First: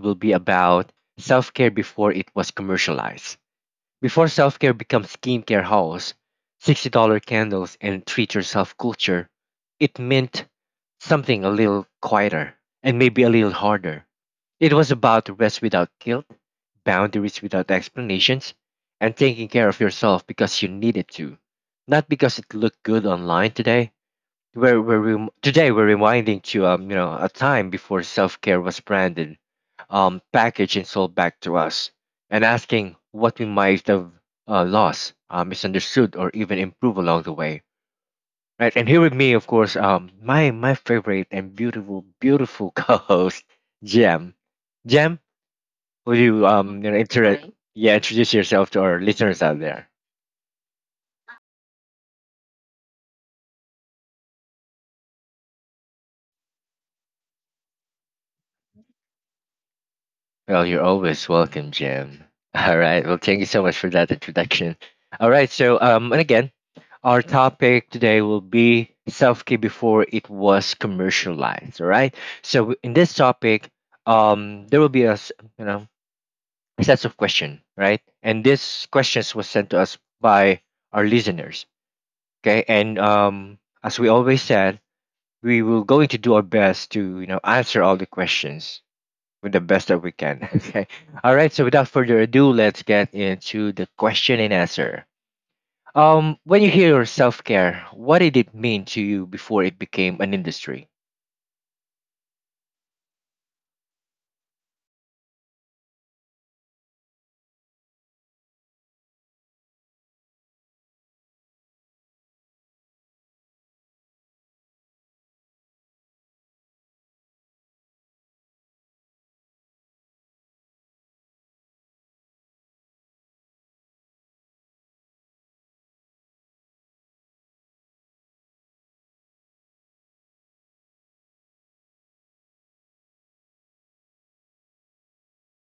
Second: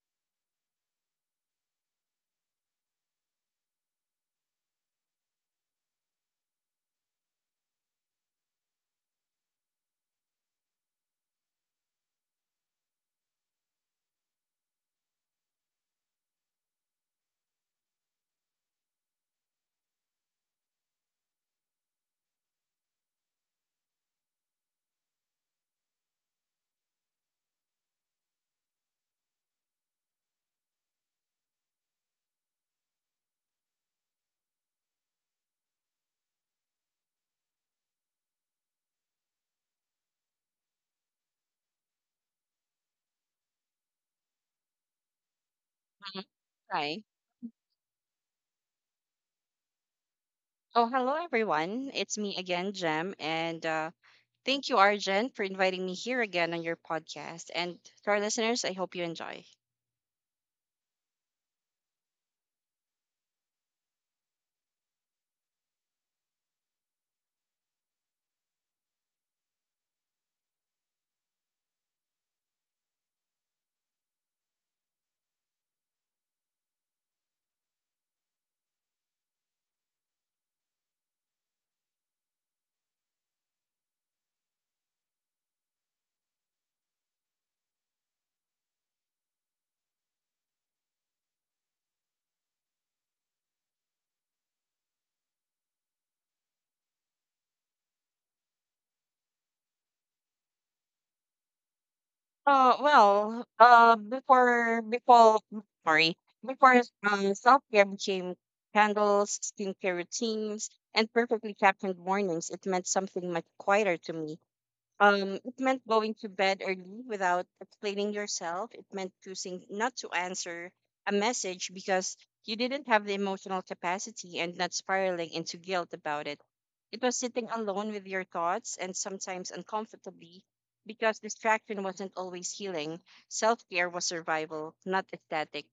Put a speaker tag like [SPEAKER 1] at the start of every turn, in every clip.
[SPEAKER 1] will be about self care before it was commercialized. Before self care becomes skincare hauls, $60 candles, and treat yourself culture, it meant something a little quieter and maybe a little harder. It was about rest without guilt, boundaries without explanations, and taking care of yourself because you needed to, not because it looked good online. Today we're reminding you, a time before self-care was branded, packaged and sold back to us, and asking what we might have lost, misunderstood, or even improved along the way. Right, and here with me, of course, my favorite and beautiful, beautiful co-host, Jem. Jem, will
[SPEAKER 2] Mm-hmm.
[SPEAKER 1] you you know,
[SPEAKER 2] Hi.
[SPEAKER 1] inter- Hi. Yeah, introduce yourself to our listeners out there?
[SPEAKER 2] Oh, hello everyone. It's me again, Jem, and thank you, Arjen, for inviting me here again on your podcast. And to our listeners, I hope you enjoy.
[SPEAKER 1] Well, you're always welcome, Jim. All right. Well, thank you so much for that introduction. All right. So, and again, our topic today will be self care before it was commercialized. All right. So, in this topic, there will be a s- you know a sets of question, right? And these questions was sent to us by our listeners. Okay. And as we always said, we will going to do our best to answer all the questions with the best that we can. Okay. All right. So without further ado, let's get into the question and answer. When you hear self care, what did it mean to you before it became an industry?
[SPEAKER 2] Uh, well, uh, before before sorry, before self care became candles, skincare routines, and perfectly captioned mornings, it meant something much quieter to me. It meant going to bed early without explaining yourself. It meant choosing not to answer a message because you didn't have the emotional capacity and not spiraling into guilt about it. It was sitting alone with your thoughts and sometimes uncomfortably because distraction wasn't always healing. Self care was survival, not aesthetic.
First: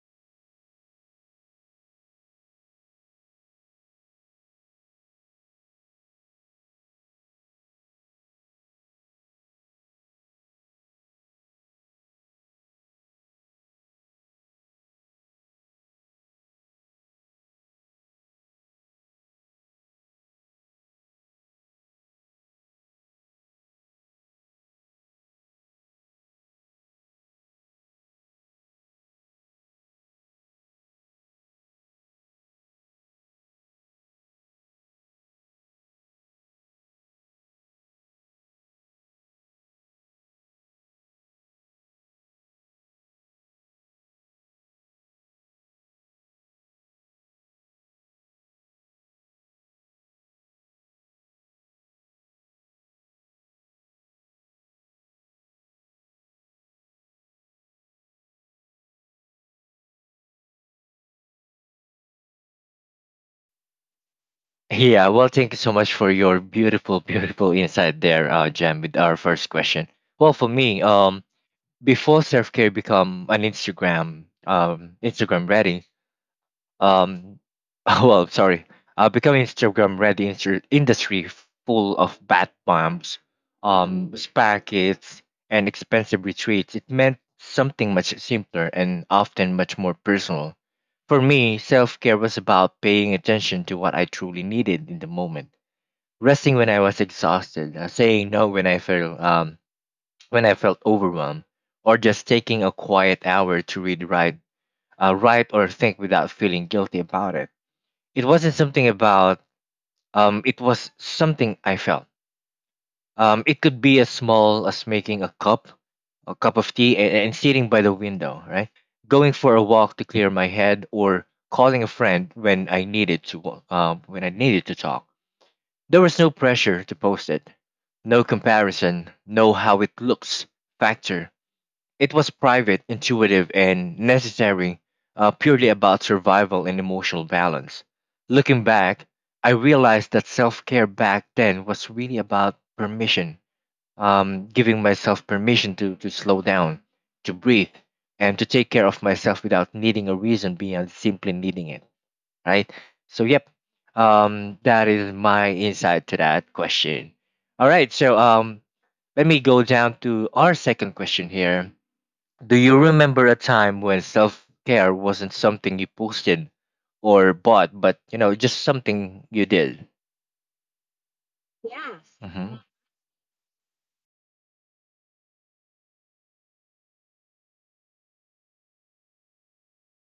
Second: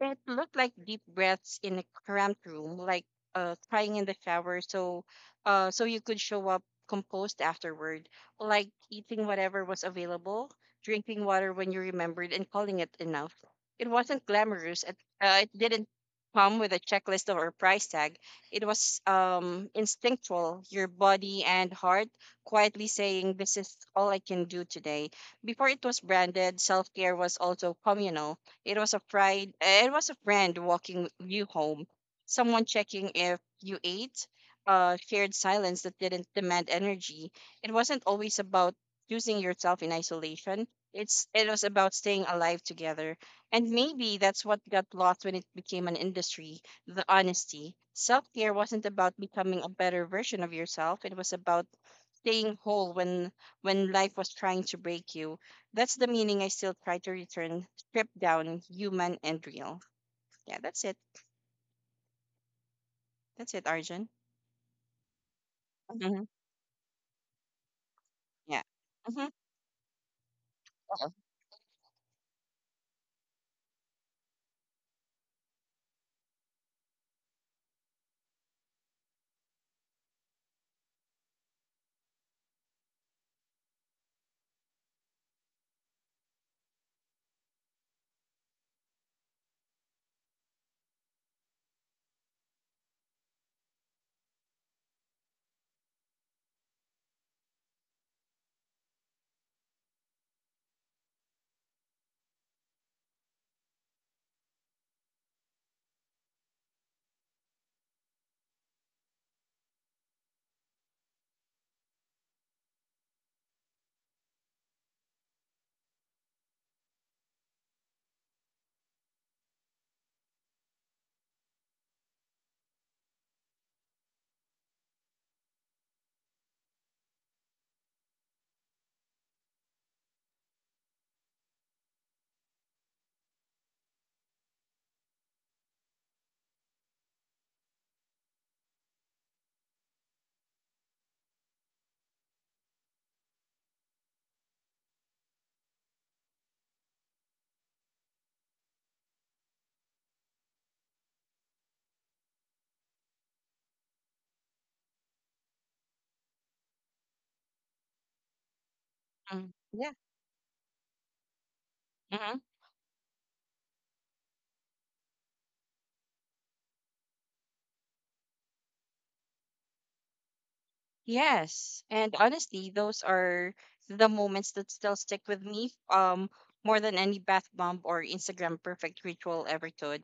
[SPEAKER 2] It looked like deep breaths in a cramped room, like crying in the shower so you could show up composed afterward, like eating whatever was available, drinking water when you remembered, and calling it enough. It wasn't glamorous. It didn't come with a checklist or a price tag. It was instinctual, your body and heart quietly saying, "This is all I can do today." Before it was branded, self care was also communal. It was a pride, it was a friend walking you home, someone checking if you ate, shared silence that didn't demand energy. It wasn't always about using yourself in isolation. It was about staying alive together. And maybe that's what got lost when it became an industry, the honesty. Self-care wasn't about becoming a better version of yourself. It was about staying whole when life was trying to break you. That's the meaning I still try to return, stripped down, human and real. Yeah, that's it. That's it, Arjun.
[SPEAKER 1] Yeah. Well, thank you so much for
[SPEAKER 2] Hmm.
[SPEAKER 1] your beautiful, beautiful insight there,
[SPEAKER 2] Yeah.
[SPEAKER 1] Jam, with our
[SPEAKER 2] Hmm.
[SPEAKER 1] first question. Well, for me, before self care become an Instagram, Instagram ready. Um, well, sorry, becoming Instagram ready industry full of bat bombs, spa kits, and expensive retreats. It meant something much simpler and often much more personal. For me, self care was about paying attention to what I truly needed in the moment, resting when I was exhausted, saying no when I felt overwhelmed, or just taking a quiet hour to read, write or think without feeling guilty about it. It wasn't something about, it was something I felt. It could be as small as making a cup of tea, and sitting by the window, right? Going for a walk to clear my head, or calling a friend when I needed to, wa- when I needed to talk. There was no pressure to post it, no comparison, no how it looks factor. It was private, intuitive, and necessary, purely about survival and emotional balance. Looking back, I realized that self care back then was really about permission, giving myself permission to slow down, to breathe, and to take care of myself without needing a reason beyond simply needing it, right? So, yep, that is my insight to that question. All right, so let me go
[SPEAKER 2] Yeah.
[SPEAKER 1] down to our second question here.
[SPEAKER 2] Mm-hmm.
[SPEAKER 1] Do you remember a time when self-care wasn't something you posted or bought, but, you know, just something you did?
[SPEAKER 2] Yes, and
[SPEAKER 1] hmm
[SPEAKER 2] honestly, those are the moments that still stick with me, more than any bath bomb or Instagram perfect ritual ever could.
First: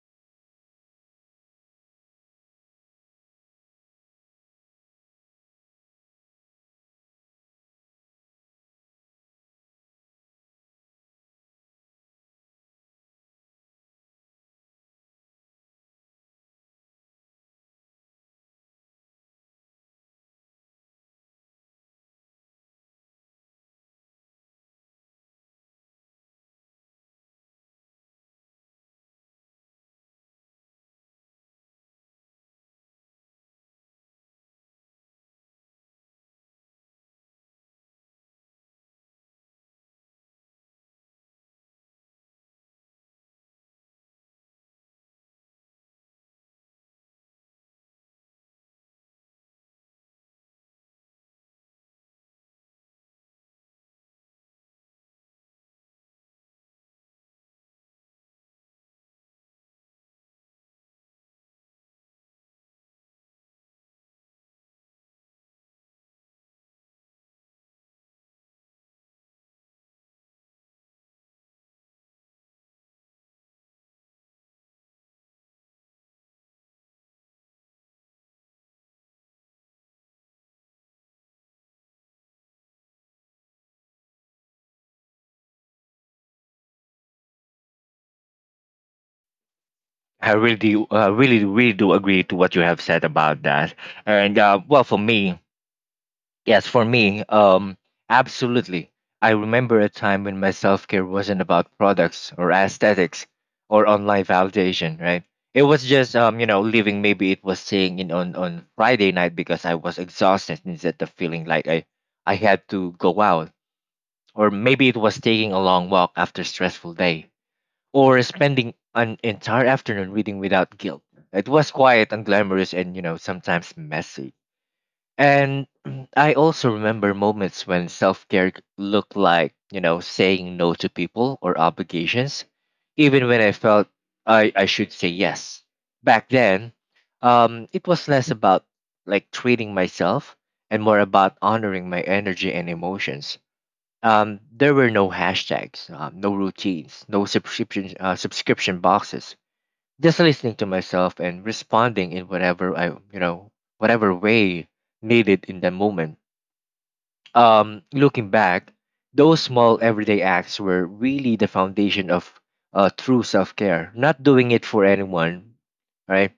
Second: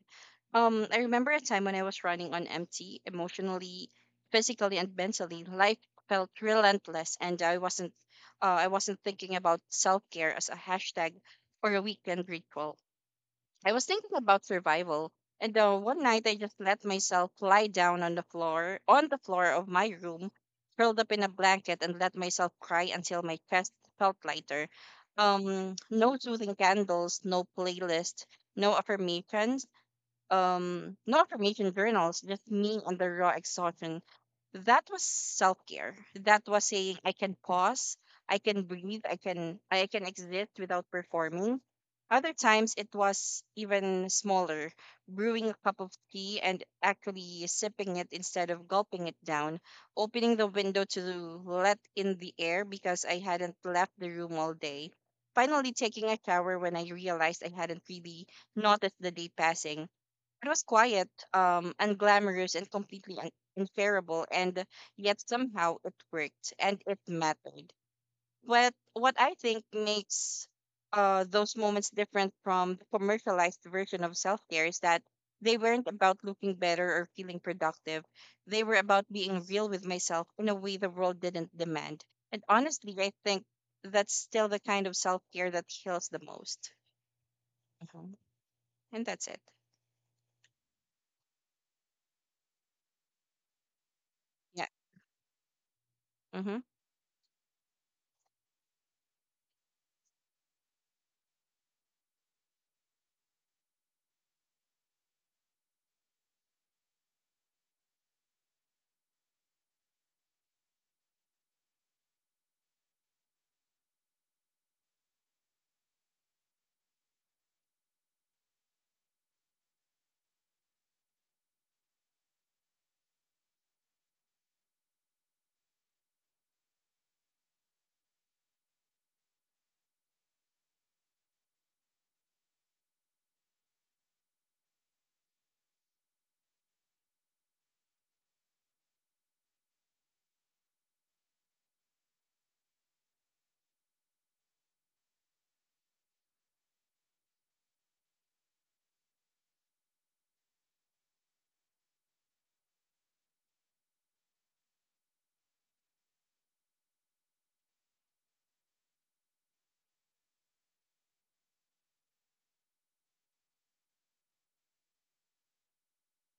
[SPEAKER 2] I remember a time when I was running on empty, emotionally, physically, and mentally. Life felt relentless, and I wasn't thinking about self care as a hashtag or a weekend ritual. I was thinking about survival, and one night I just let myself lie down on the floor of my room, curled up in a blanket, and let myself cry until my chest felt lighter. No soothing candles, no playlist, no affirmations, no information journals, just me and the raw exhaustion. That was self care. That was saying I can pause, I can breathe, I can exist without performing. Other times it was even smaller, brewing a cup of tea and actually sipping it instead of gulping it down, opening the window to let in the air because I hadn't left the room all day. Finally taking a shower when I realized I hadn't really noticed the day passing. It was quiet, unglamorous, and completely unfairable, and yet somehow it worked and it mattered. But what I think makes, those moments different from the commercialized version of self care is that they weren't about looking better or feeling productive. They were about being real with myself in a way the world didn't demand. And honestly, I think that's still the kind of self care that heals the most. Mhm. And that's it.
[SPEAKER 1] I really do, I really, really do agree to what you have said about that. And
[SPEAKER 2] Yeah.
[SPEAKER 1] well, for me,
[SPEAKER 2] Mm-hmm.
[SPEAKER 1] yes, for me, absolutely. I remember a time when my self care wasn't about products or aesthetics or online validation, right? It was just, leaving. Maybe it was staying in on Friday night because I was exhausted instead of feeling like I had to go out. Or maybe it was taking a long walk after a stressful day. Or spending an entire afternoon reading without guilt. It was quiet and glamorous and, you know, sometimes messy and I also remember moments when self care looked like, you know, saying no to people or obligations, even when I felt I should say yes. Back then, it was less about like treating myself and more about honoring my energy and emotions. There were no hashtags, no routines, no subscription boxes, just listening to myself and responding in whatever I, you know, whatever way needed in that moment. Looking back, those small everyday acts were really the foundation of true self care. Not doing it for anyone, right?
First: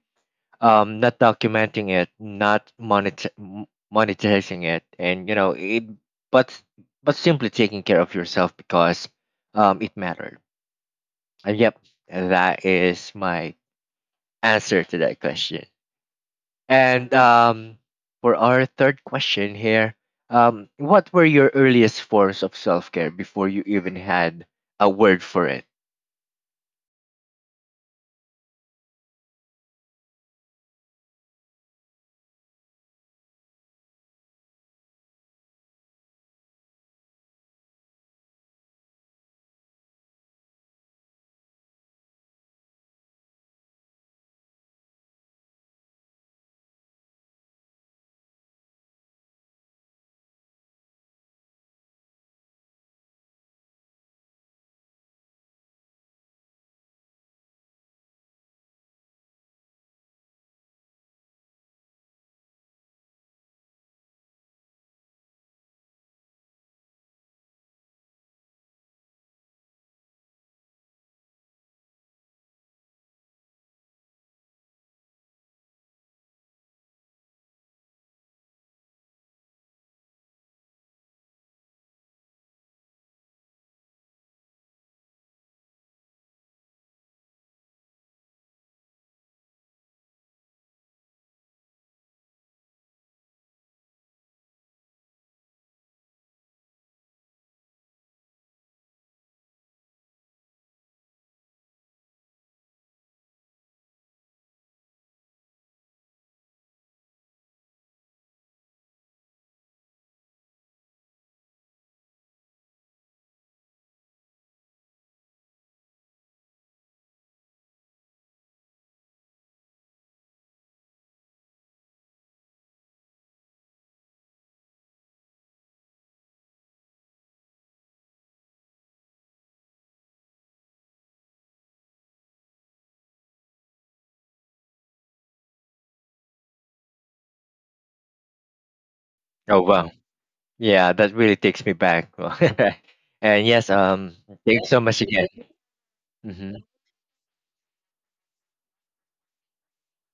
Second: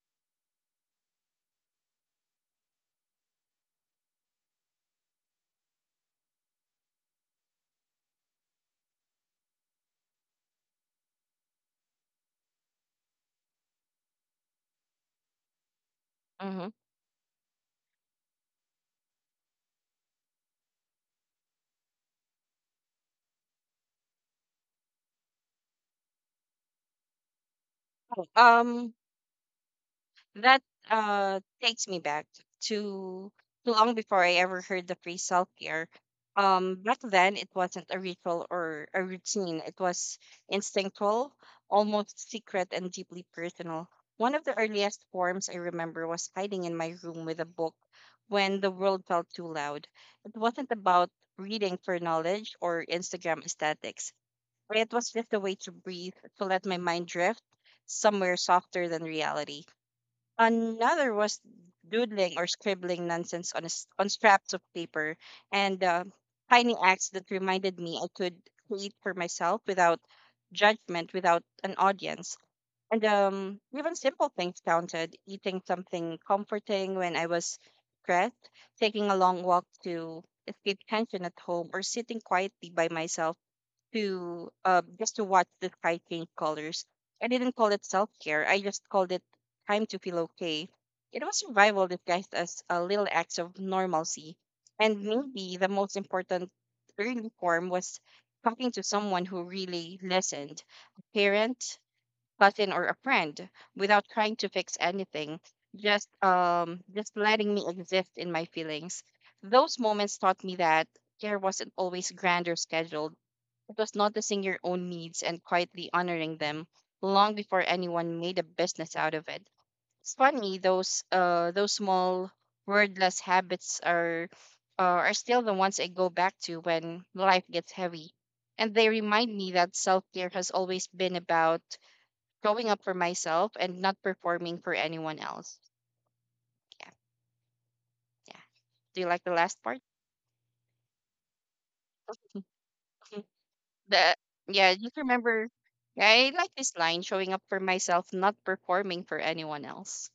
[SPEAKER 1] Not documenting it, not monetizing it, and you know it, but but simply taking care of yourself because it mattered. And yep, that is my answer to that question.
[SPEAKER 2] Mm-hmm.
[SPEAKER 1] And for our third question here, what were your earliest forms of self care before you even had a word for it?
[SPEAKER 2] Um, That takes me back to long before I ever heard the phrase self care. Back then it wasn't a ritual or a routine. It was instinctual, almost secret, and deeply personal. One of the earliest forms I remember was hiding in my room with a book when the world felt too loud. It wasn't about reading for knowledge or Instagram aesthetics. It was just a way to breathe, to let my mind drift somewhere softer than reality. Another was doodling or scribbling nonsense on, a s on scraps of paper and tiny acts that reminded me I could create for myself without judgment, without an audience. And even simple things counted: eating something comforting when I was stressed, taking a long walk to escape tension at home, or sitting quietly by myself to just to watch the sky change colors. I didn't call it self care. I just called it time to feel okay. It was survival disguised as a little acts of normalcy. And maybe the most important early form was talking to someone who really listened, a parent, cousin, or a friend, without trying to fix anything. Just letting me exist in my feelings. Those moments taught me that care wasn't always grand or scheduled. It was noticing your own needs and quietly honoring them long before anyone made a business out of it. It's funny, those small wordless habits are, are still the ones I go back to when life gets heavy, and they remind me that self care has always been about growing up for myself and not performing for anyone else. Yeah, yeah. Do you like the last
[SPEAKER 1] Oh
[SPEAKER 2] part?
[SPEAKER 1] wow, yeah, that really takes me back. And yes,
[SPEAKER 2] The
[SPEAKER 1] thanks
[SPEAKER 2] yeah,
[SPEAKER 1] so
[SPEAKER 2] just
[SPEAKER 1] much again.
[SPEAKER 2] remember. Yeah, I
[SPEAKER 1] hmm
[SPEAKER 2] like this line: showing up for myself, not performing for anyone else.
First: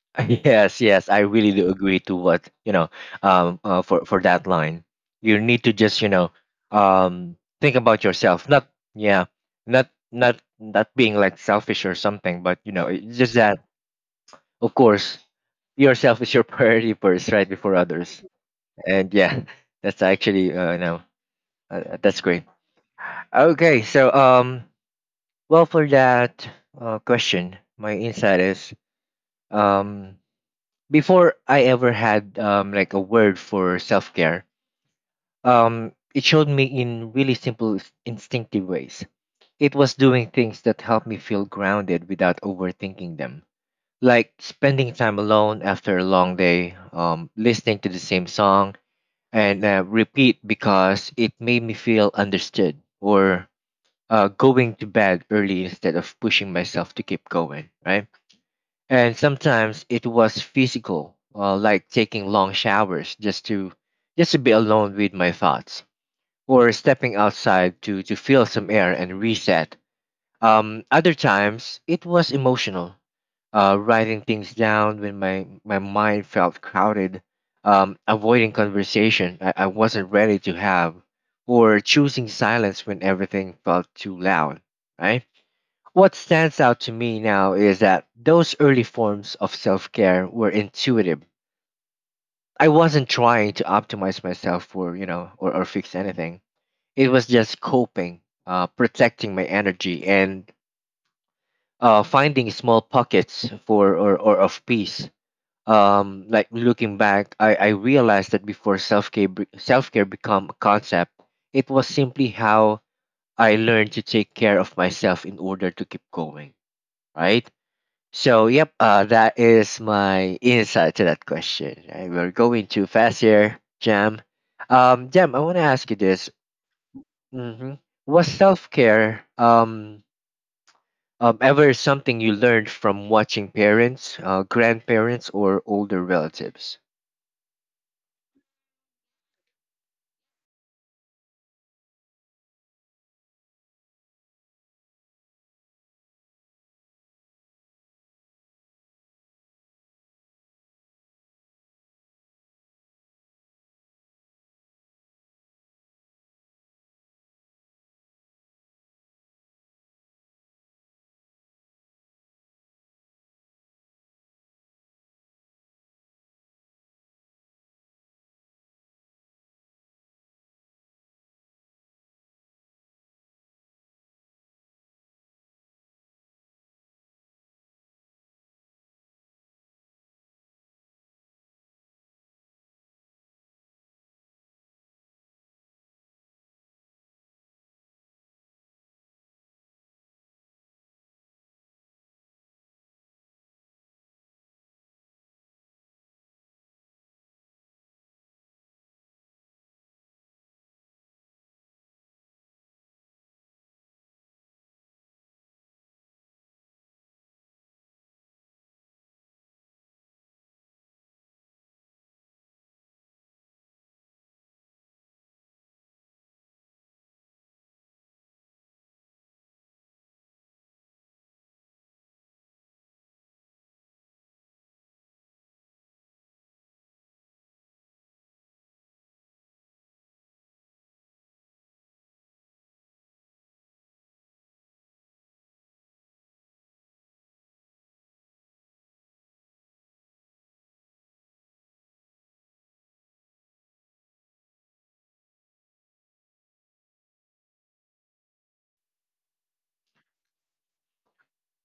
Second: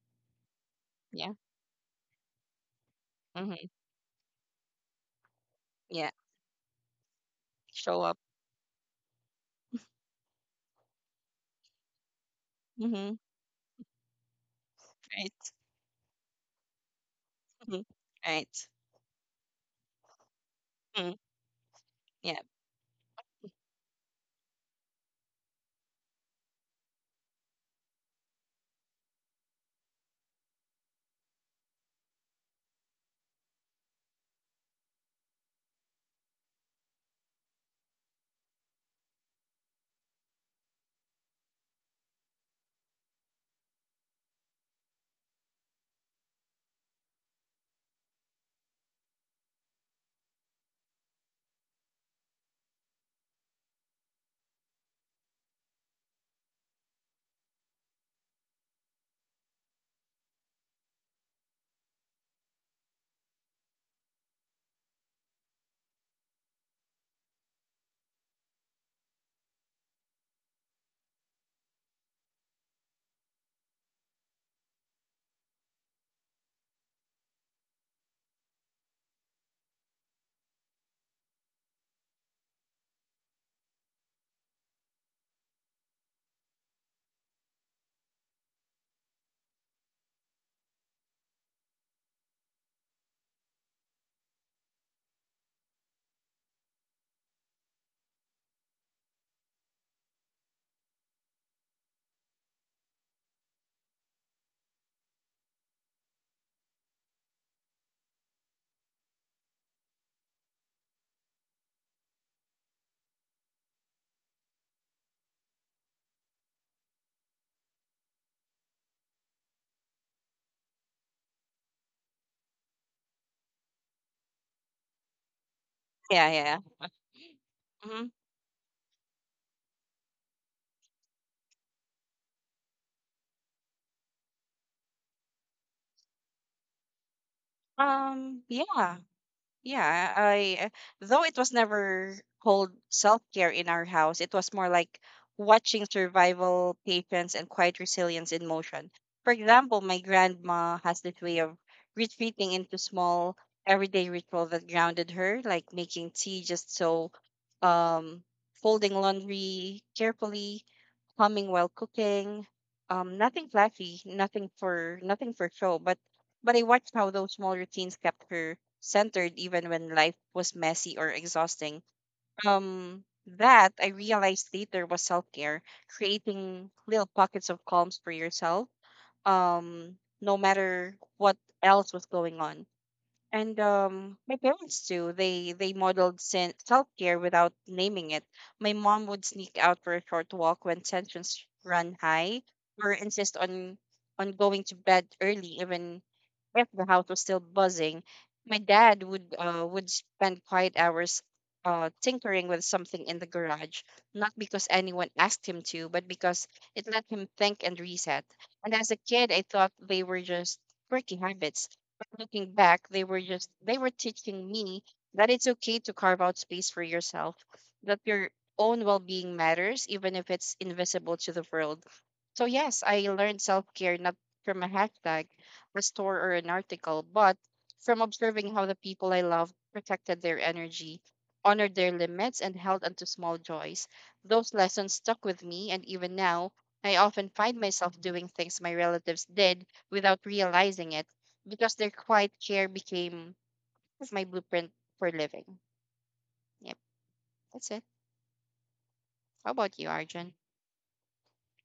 [SPEAKER 1] Yes, yes, I
[SPEAKER 2] Yeah.
[SPEAKER 1] really do agree to what you know. Um,
[SPEAKER 2] Hmm.
[SPEAKER 1] uh, for for that line, you need to just,
[SPEAKER 2] Yeah.
[SPEAKER 1] you know, think
[SPEAKER 2] Show
[SPEAKER 1] about
[SPEAKER 2] up.
[SPEAKER 1] yourself. Not yeah, not being like selfish or something, but, you know,
[SPEAKER 2] Mm-hmm.
[SPEAKER 1] it's just that of course
[SPEAKER 2] Right.
[SPEAKER 1] yourself is your priority first, right, before
[SPEAKER 2] Hmm.
[SPEAKER 1] others.
[SPEAKER 2] Right.
[SPEAKER 1] And yeah, that's actually
[SPEAKER 2] Hmm.
[SPEAKER 1] that's
[SPEAKER 2] Yeah.
[SPEAKER 1] great. Okay, so well for that question, my insight is um before I ever had like a word for self care, it showed me in really instinctive ways. It was doing things that helped me feel grounded without overthinking them. Like spending time alone after a long day, listening to the same song, and repeat because it made me feel understood or going to bed early instead of pushing myself to keep going, right? And sometimes it was physical, like taking long showers just to be alone with my thoughts or stepping outside to feel some air and reset. Other times it was emotional, writing things down when my mind felt crowded, avoiding conversation I wasn't ready to have, or choosing silence when everything felt too loud, right? What stands out to me now is that those early forms of self care were intuitive. I wasn't trying to optimize myself for, you know, or fix anything. It was just coping, protecting my energy, and finding small pockets or of peace. Like looking back, I realized that before self-care become a concept, it was simply how I learned to take care of myself in order to keep going, right? So yep, that is my insight to that question, right? We're going too fast here, Jam. Jam, I want to ask you
[SPEAKER 2] Yeah.
[SPEAKER 1] this.
[SPEAKER 2] Yeah, yeah.
[SPEAKER 1] hmm
[SPEAKER 2] Mm-hmm.
[SPEAKER 1] was self-care ever something you learned from watching parents, grandparents, or older relatives?
[SPEAKER 2] Yeah. Yeah, I though it was never called self-care in our house, it was more like watching survival, patience, and quiet resilience in motion. For example, my grandma has this way of retreating into small everyday ritual that grounded her, like making tea just so, um, folding laundry carefully, humming while cooking. Nothing flashy, nothing for show, but I watched how those small routines kept her centered even when life was messy or exhausting. Um, that I realized later was self care, creating little pockets of calms for yourself, no matter what else was going on. And my parents too. They modeled self care without naming it. My mom would sneak out for a short walk when tensions run high, or insist on going to bed early even if the house was still buzzing. My dad would spend quiet hours tinkering with something in the garage, not because anyone asked him to, but because it let him think and reset. And as a kid, I thought they were just quirky habits. But looking back, they were teaching me that it's okay to carve out space for yourself, that your own well-being matters, even if it's invisible to the world. So yes, I learned self-care not from a hashtag, a store or an article, but from observing how the people I love protected their energy, honored their limits, and held onto small joys. Those lessons stuck with me, and even now, I often find myself doing things my relatives did without realizing it because their quiet care became my blueprint for living. Yep, that's it. How about you, Arjun?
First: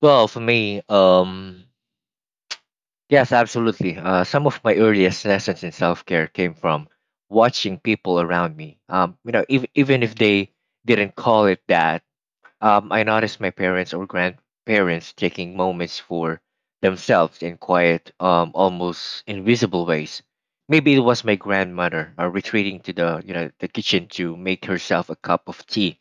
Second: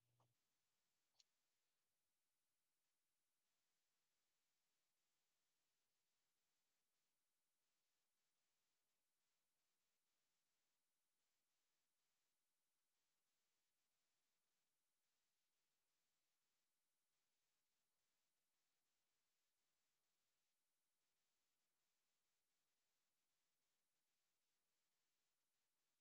[SPEAKER 1] Well, for me, yes, absolutely. Some of my earliest lessons in self care came from watching people around me. You know, if, even if they didn't call it that, I noticed my parents or grandparents taking moments for themselves in quiet, almost invisible ways. Maybe it was my grandmother retreating to the you know the kitchen to make herself a cup of tea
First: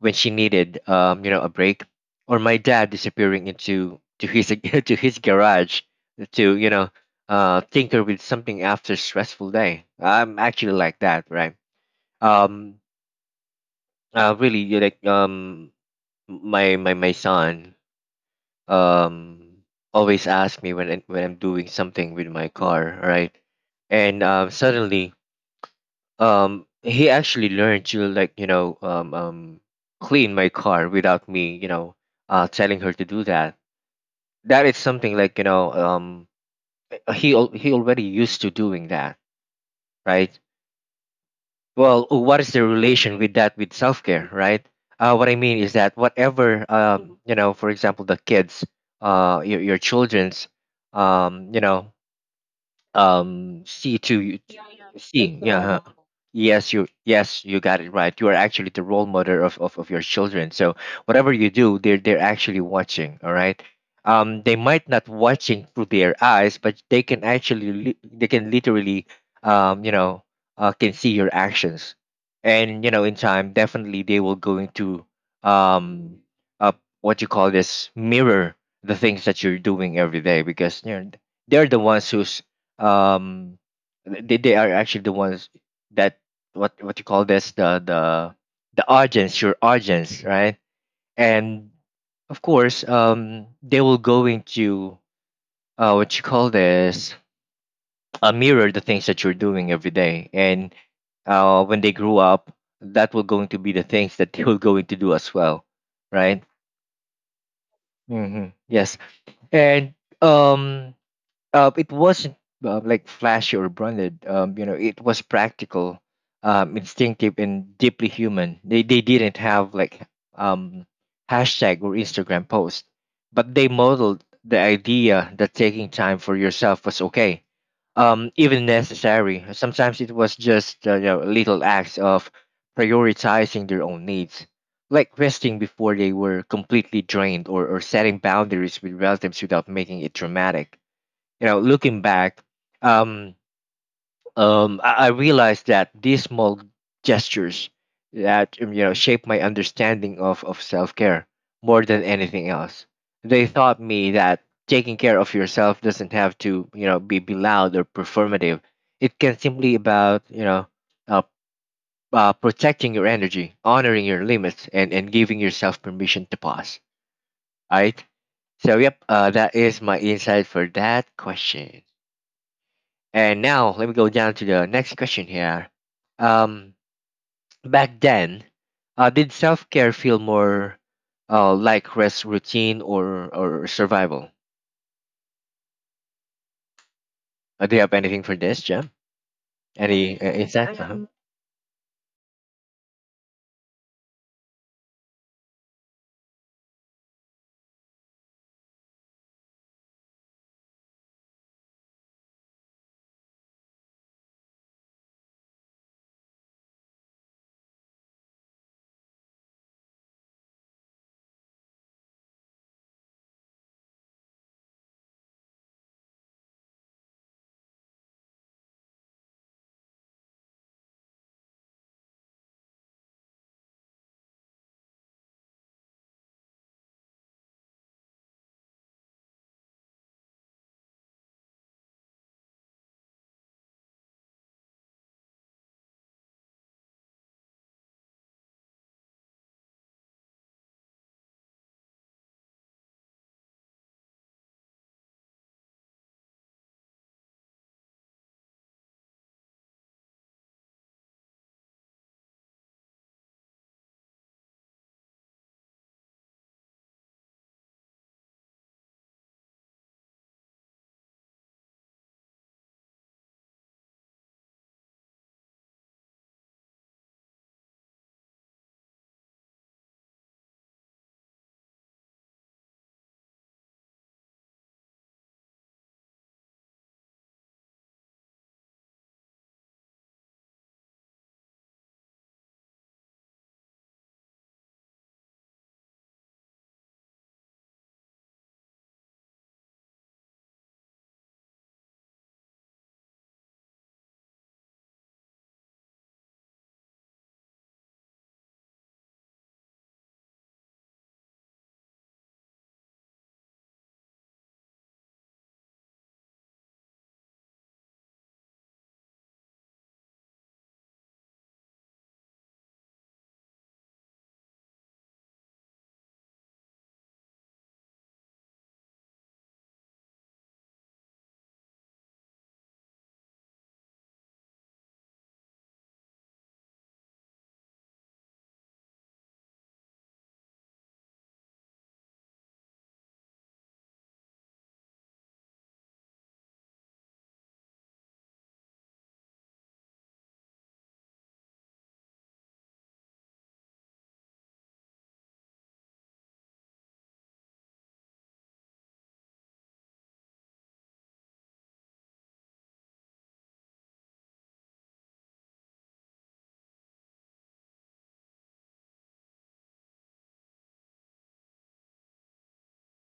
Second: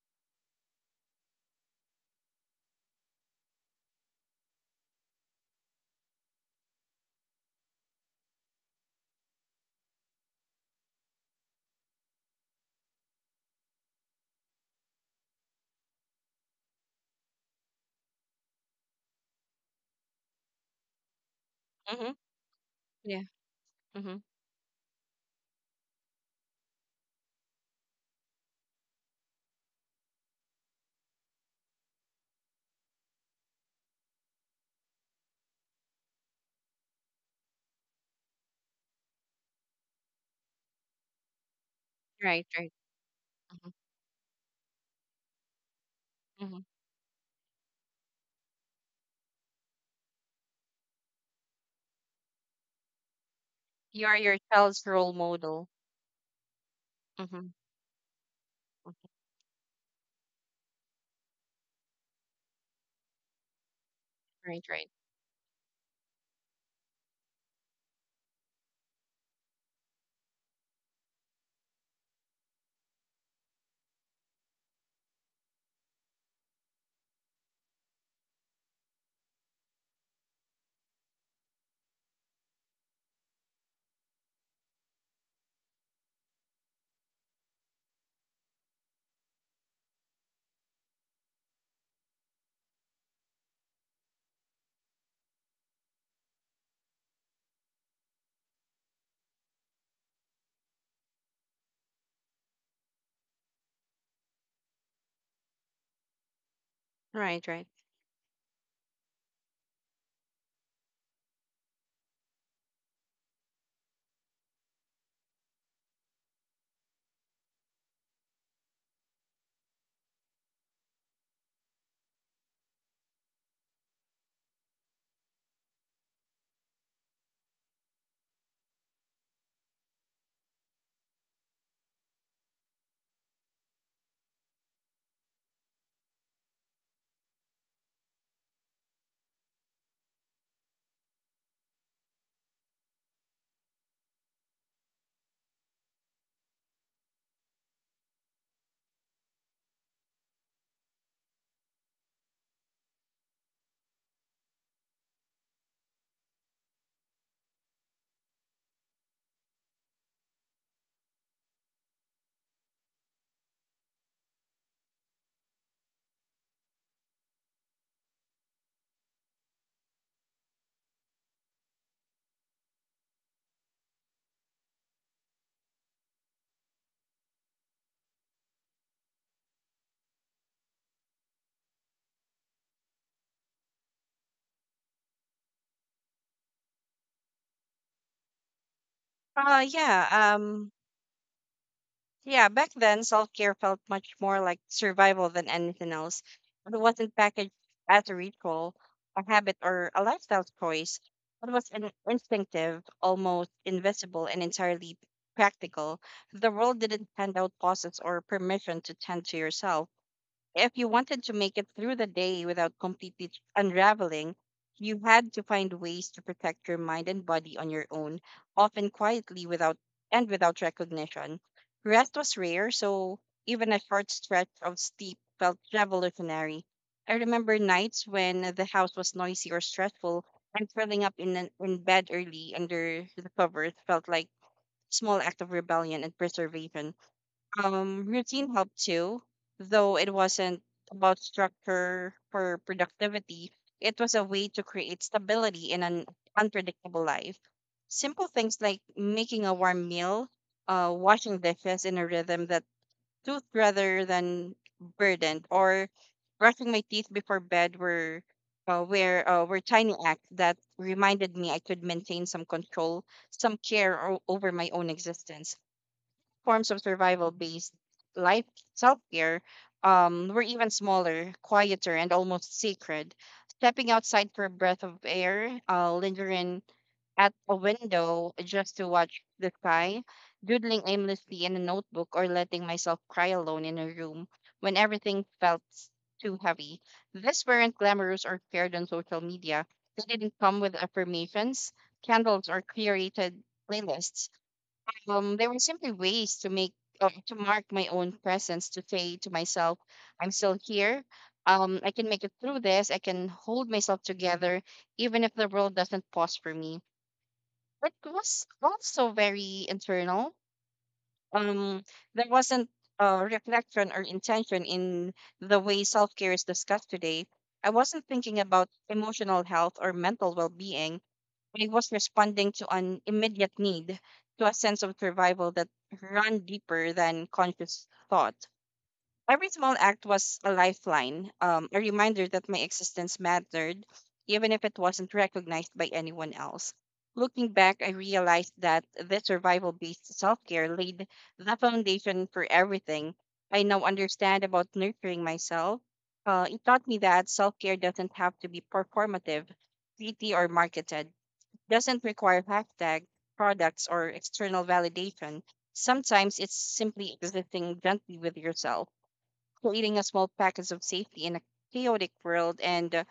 [SPEAKER 1] when she needed, a break, or my dad disappearing into to his to his garage to, you know, tinker with something after a stressful day. I'm actually like that, right? Um, Really, you like, my my son um always asks me when I'm doing
[SPEAKER 2] Mm-hmm.
[SPEAKER 1] something with my car,
[SPEAKER 2] Yeah.
[SPEAKER 1] right?
[SPEAKER 2] Mm-hmm.
[SPEAKER 1] And suddenly he actually learned to, like, you know, clean my car without me, you know, telling her to do that. That is something, like, you know, he already used to doing that, right? Well, what
[SPEAKER 2] Right,
[SPEAKER 1] is the
[SPEAKER 2] right.
[SPEAKER 1] relation with that with self-care, right? What I mean is that
[SPEAKER 2] Mm-hmm.
[SPEAKER 1] whatever, you know, for example, the kids, your children's, um you know see
[SPEAKER 2] You are
[SPEAKER 1] to you-
[SPEAKER 2] your
[SPEAKER 1] Yeah, yeah.
[SPEAKER 2] child's
[SPEAKER 1] That's
[SPEAKER 2] role
[SPEAKER 1] seeing the yeah role
[SPEAKER 2] model.
[SPEAKER 1] huh. model. yes you yes
[SPEAKER 2] Mm-hmm.
[SPEAKER 1] you got it right. You are actually the role model of your children. So whatever you do, they're actually watching, all right. They
[SPEAKER 2] Right,
[SPEAKER 1] might
[SPEAKER 2] right,
[SPEAKER 1] not watching through their eyes, but they can actually they can literally um you know can see your actions. And you know, in time, definitely they will go into um uh, what you call this, mirror the things that you're doing every day. Because you know, they're the ones who's um they are actually the ones that, what you call this, the the audience, your audience, right? And of course, they will go into what you call this, a mirror, the things that you're doing every day. And when they grow up, that will going to be the things that they will going to do as well, right?
[SPEAKER 2] right.
[SPEAKER 1] Hmm, yes. And um it wasn't like flashy or branded. It was practical, instinctive, and deeply human. They didn't have like um, hashtag or Instagram post, but they modeled the idea that taking time for yourself was okay, even necessary. Sometimes it was just little acts of prioritizing their own needs. Like resting before they were completely drained, or setting boundaries with relatives without making it dramatic. You know, looking back, um, I realized that these small gestures that shaped my understanding of self care more than anything else. They taught me that taking care of yourself doesn't have to be loud or performative. It can simply about uh, protecting your energy, honoring your limits, and giving yourself permission to pause. Right. So, yep, that is my insight for that question. And now let me go down to the next question here. Um, Back then, did self care feel more like rest, routine, or survival? Do you have anything for this, Jim?
[SPEAKER 2] Uh, yeah.
[SPEAKER 1] Any
[SPEAKER 2] Um,
[SPEAKER 1] insights? Uh-huh.
[SPEAKER 2] yeah. Back then, self care felt much more like survival than anything else. It wasn't packaged as a ritual, a habit, or a lifestyle choice. It was an instinctive, almost invisible, and entirely practical. The world didn't hand out pauses or permission to tend to yourself. If you wanted to make it through the day without completely unraveling, you had to find ways to protect your mind and body on your own, often quietly without recognition. Rest was rare, so even a short stretch of sleep felt revolutionary. I remember nights when the house was noisy or stressful, and curling up in bed early under the covers felt like small act of rebellion and preservation. Routine helped too, though it wasn't about structure or productivity. It was a way to create stability in an unpredictable life. Simple things like making a warm meal, washing dishes in a rhythm that suits rather than burdened, or brushing my teeth before bed were, where were tiny acts that reminded me I could maintain some control, some care over my own existence, forms of survival based life self care, were even smaller, quieter, and almost sacred. Stepping outside for a breath of air, lingering at a window just to watch the sky, doodling aimlessly in a notebook, or letting myself cry alone in a room when everything felt too heavy. These weren't glamorous or shared on social media. They didn't come with affirmations, candles, or curated playlists. There were simply ways to make, to mark my own presence, to say to myself, "I'm still here. I can make it through this. I can hold myself together," even if the world doesn't pause for me. But it was also very internal. Um, there wasn't reflection or intention in the way self care is discussed today. I wasn't thinking about emotional health or mental well being. I was responding to an immediate need, to a sense of survival that ran deeper than conscious thought. Every small act was a lifeline, a reminder that my existence mattered, even if it wasn't recognized by anyone else. Looking back, I realized that this survival based self care laid the foundation for everything I now understand about nurturing myself. It taught me that self care doesn't have to be performative, pretty, or marketed, doesn't require hashtag products or external validation. Sometimes it's simply existing gently with yourself, creating a small package of safety in a chaotic world, and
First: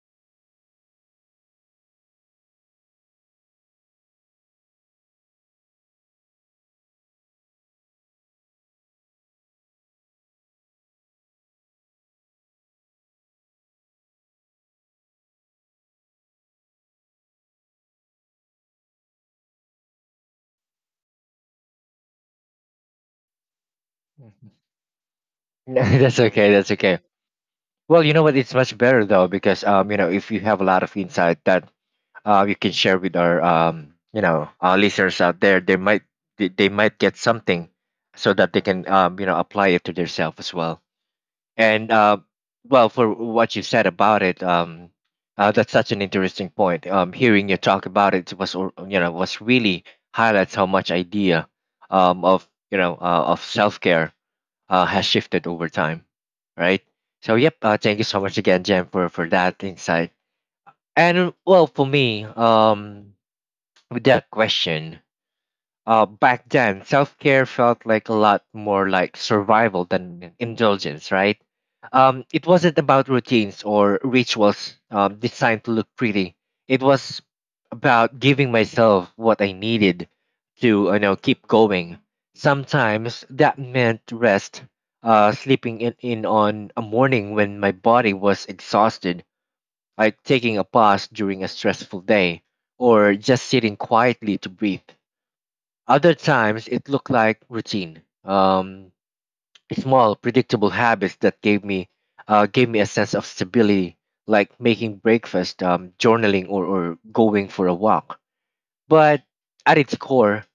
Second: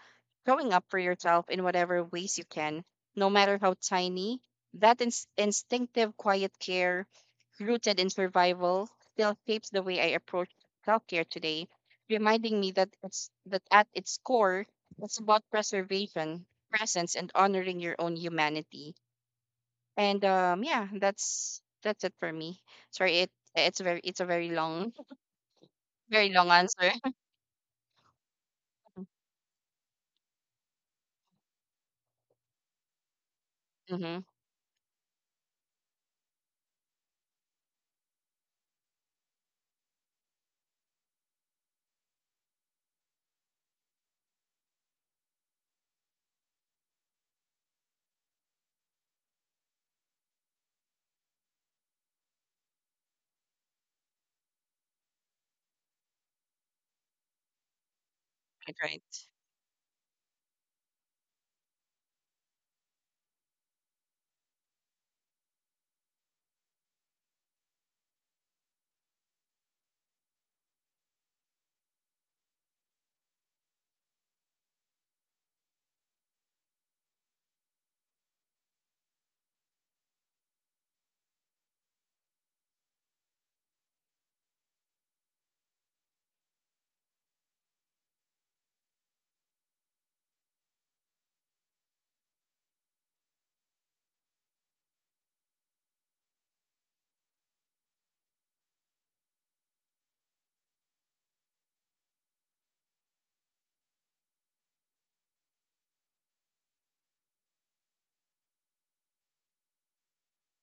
[SPEAKER 2] showing up for yourself in whatever ways you can, no matter how tiny. Instinctive quiet care, rooted in survival, still shapes the way I approach self care today, reminding me that it's that at its core, it's about preservation, presence, and honoring your own humanity. And yeah, that's it for me. Sorry, it's a very
[SPEAKER 1] Mhm.
[SPEAKER 2] long
[SPEAKER 1] No, that's
[SPEAKER 2] very long
[SPEAKER 1] okay. That's
[SPEAKER 2] answer.
[SPEAKER 1] okay. Well, you know what? It's much better though, because if you have a lot of insight, that you can share with our
[SPEAKER 2] Mm-hmm.
[SPEAKER 1] listeners out there. They might they might get something so that they can apply it to themselves as well. And well, for what you said about it, that's such an interesting point. Hearing you talk about it was was really highlights how much idea of you know of self care has shifted over time, right? So yep, thank you so much again,
[SPEAKER 2] Right,
[SPEAKER 1] Jen,
[SPEAKER 2] right.
[SPEAKER 1] for that insight. And well, for me, with that question. Back then, self care felt like a lot more like survival than indulgence, right? It wasn't about routines or rituals designed to look pretty. It was about giving myself what I needed to, you know, keep going. Sometimes that meant rest, sleeping in on a morning when my body was exhausted, like taking a pause during a stressful day or just sitting quietly to breathe. Other times, it looked like routine, small, predictable habits that gave me a sense of stability, like making breakfast, journaling, or going for a walk. But at its core,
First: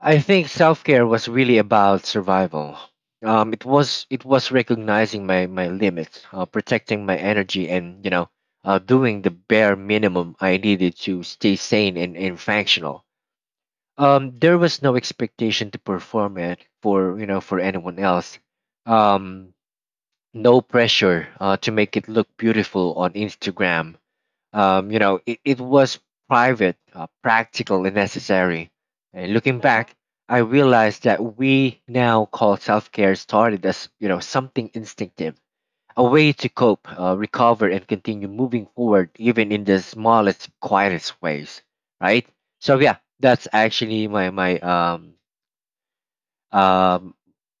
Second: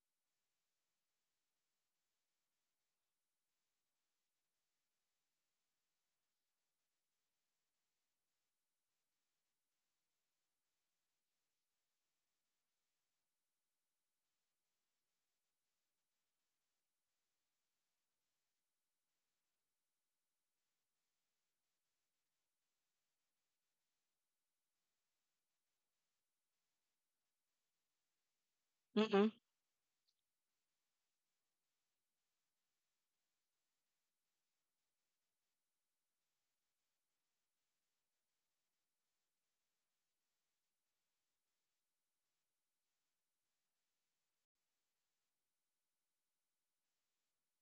[SPEAKER 1] I think self care was really about survival. It was recognizing my limits, protecting my energy, and doing the bare minimum I needed to stay sane and functional. There was no expectation to perform it for for anyone else. Um, no pressure to make it look beautiful on Instagram. It was private, practical, and necessary.
[SPEAKER 2] Mm-hmm.
[SPEAKER 1] And looking back, I realized that we now call self care started as something instinctive, a way to cope, recover, and continue moving forward, even in the smallest, quietest ways. Right. So yeah, that's actually um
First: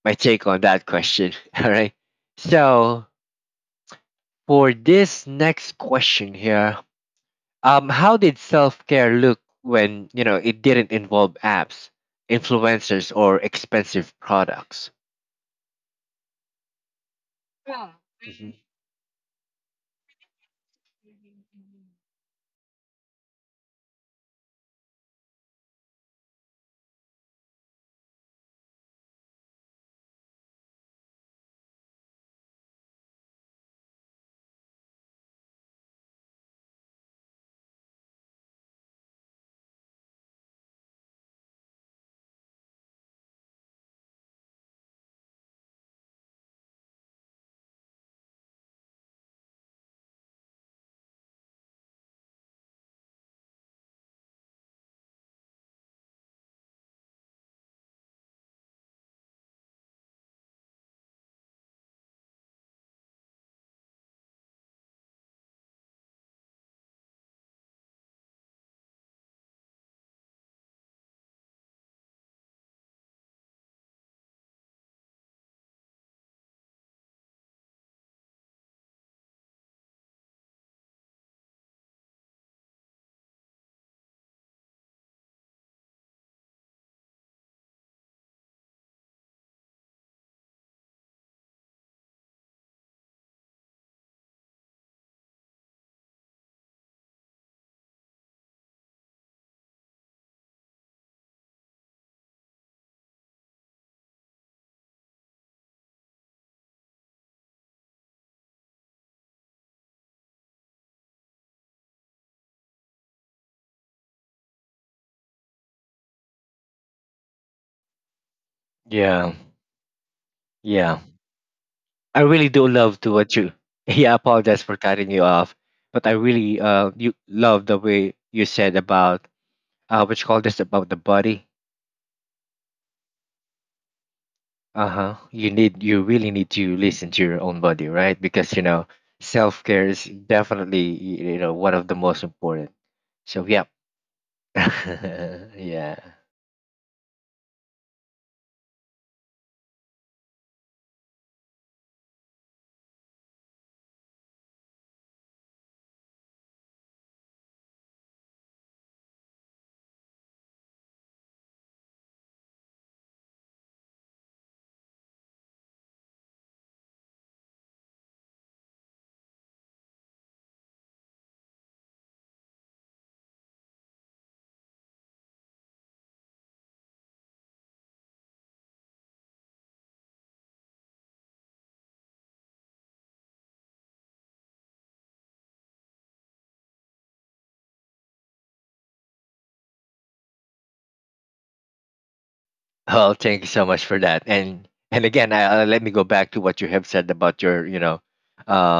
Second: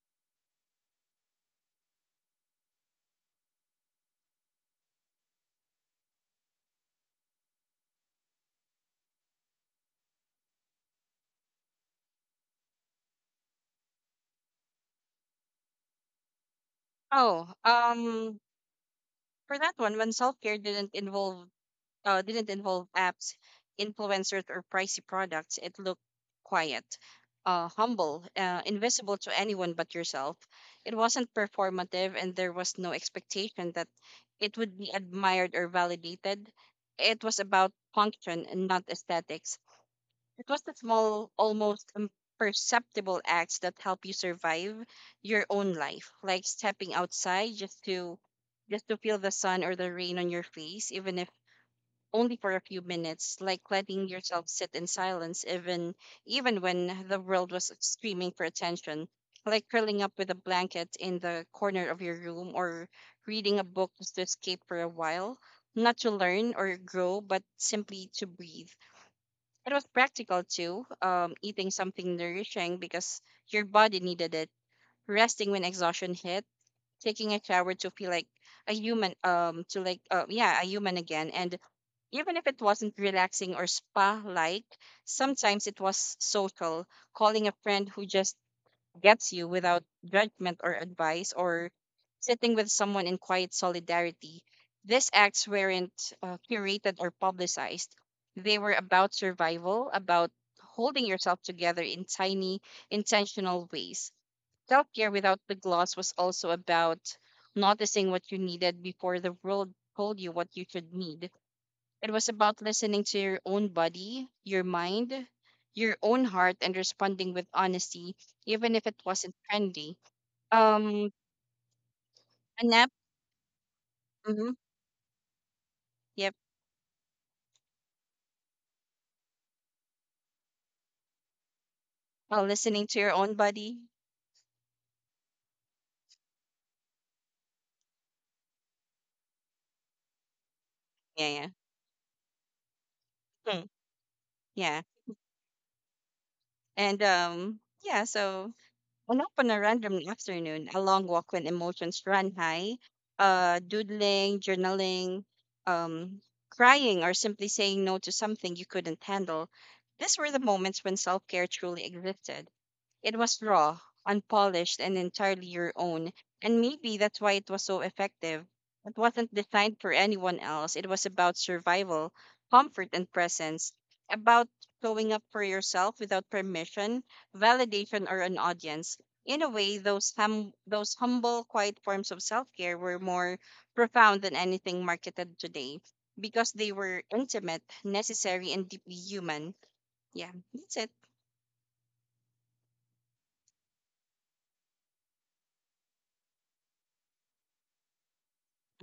[SPEAKER 1] my take on that question. All right. So for this next question here, how did self care look when it didn't involve apps, influencers, or expensive products?
[SPEAKER 2] Oh, um,
[SPEAKER 1] Hmm.
[SPEAKER 2] for that one, when self-care didn't involve apps, influencers, or pricey products, it looked quiet, humble, invisible to anyone but yourself. It wasn't performative, and there was no expectation that it would be admired or validated. It was about function and not aesthetics. It was the small, almost imperceptible acts that help you survive your own life, like stepping outside just to feel the sun or the rain on your face, even if only for a few minutes, like letting yourself sit in silence even when the world was screaming for attention, like curling up with a blanket in the corner of your room, or reading a book just to escape for a while, not to learn or grow, but simply to breathe. It was practical too. Eating something nourishing because your body needed it, resting when exhaustion hit, taking a shower to feel like a human, a human again. And even if it wasn't relaxing or spa like, sometimes it was social, calling a friend who just gets you without judgment or advice, or sitting with someone in quiet solidarity. These acts weren't curated or publicized. They were about survival, about holding yourself together in tiny, intentional ways. Self care without the gloss was also about noticing what you needed before the world told you what you should need. It was about listening to your own body, your mind, your own heart, and responding with honesty, even if it wasn't
[SPEAKER 1] Yeah,
[SPEAKER 2] trendy.
[SPEAKER 1] yeah.
[SPEAKER 2] Um,
[SPEAKER 1] I really
[SPEAKER 2] a
[SPEAKER 1] do
[SPEAKER 2] nap.
[SPEAKER 1] love to what you. Yeah, I
[SPEAKER 2] Mm-hmm,
[SPEAKER 1] apologize for cutting you off, but I
[SPEAKER 2] yep.
[SPEAKER 1] really you love the way you said about what you call this, about the body.
[SPEAKER 2] Well, listening to your own body.
[SPEAKER 1] Uh huh. You really need to listen to your own body, right? Because you know, self care is definitely
[SPEAKER 2] Yeah, yeah.
[SPEAKER 1] one of the most important. So
[SPEAKER 2] Hmm,
[SPEAKER 1] yeah,
[SPEAKER 2] yeah.
[SPEAKER 1] yeah.
[SPEAKER 2] And um, yeah. So, a nap on a random afternoon, a long walk when emotions run high, doodling, journaling, um, crying, or simply saying no to something you couldn't handle. These were the moments when self care truly existed. It was raw, unpolished, and entirely your own. And maybe that's why it was so effective. It wasn't designed for anyone else. It was about survival, comfort, and presence, about showing up for yourself without permission, validation, or an audience. In a way, those humble, quiet forms of self-care were more profound than anything marketed today because they were intimate, necessary, and deeply human. Yeah, that's it.
[SPEAKER 1] Well, thank you so much for that. And again, let me go back to what you have said about your, you know,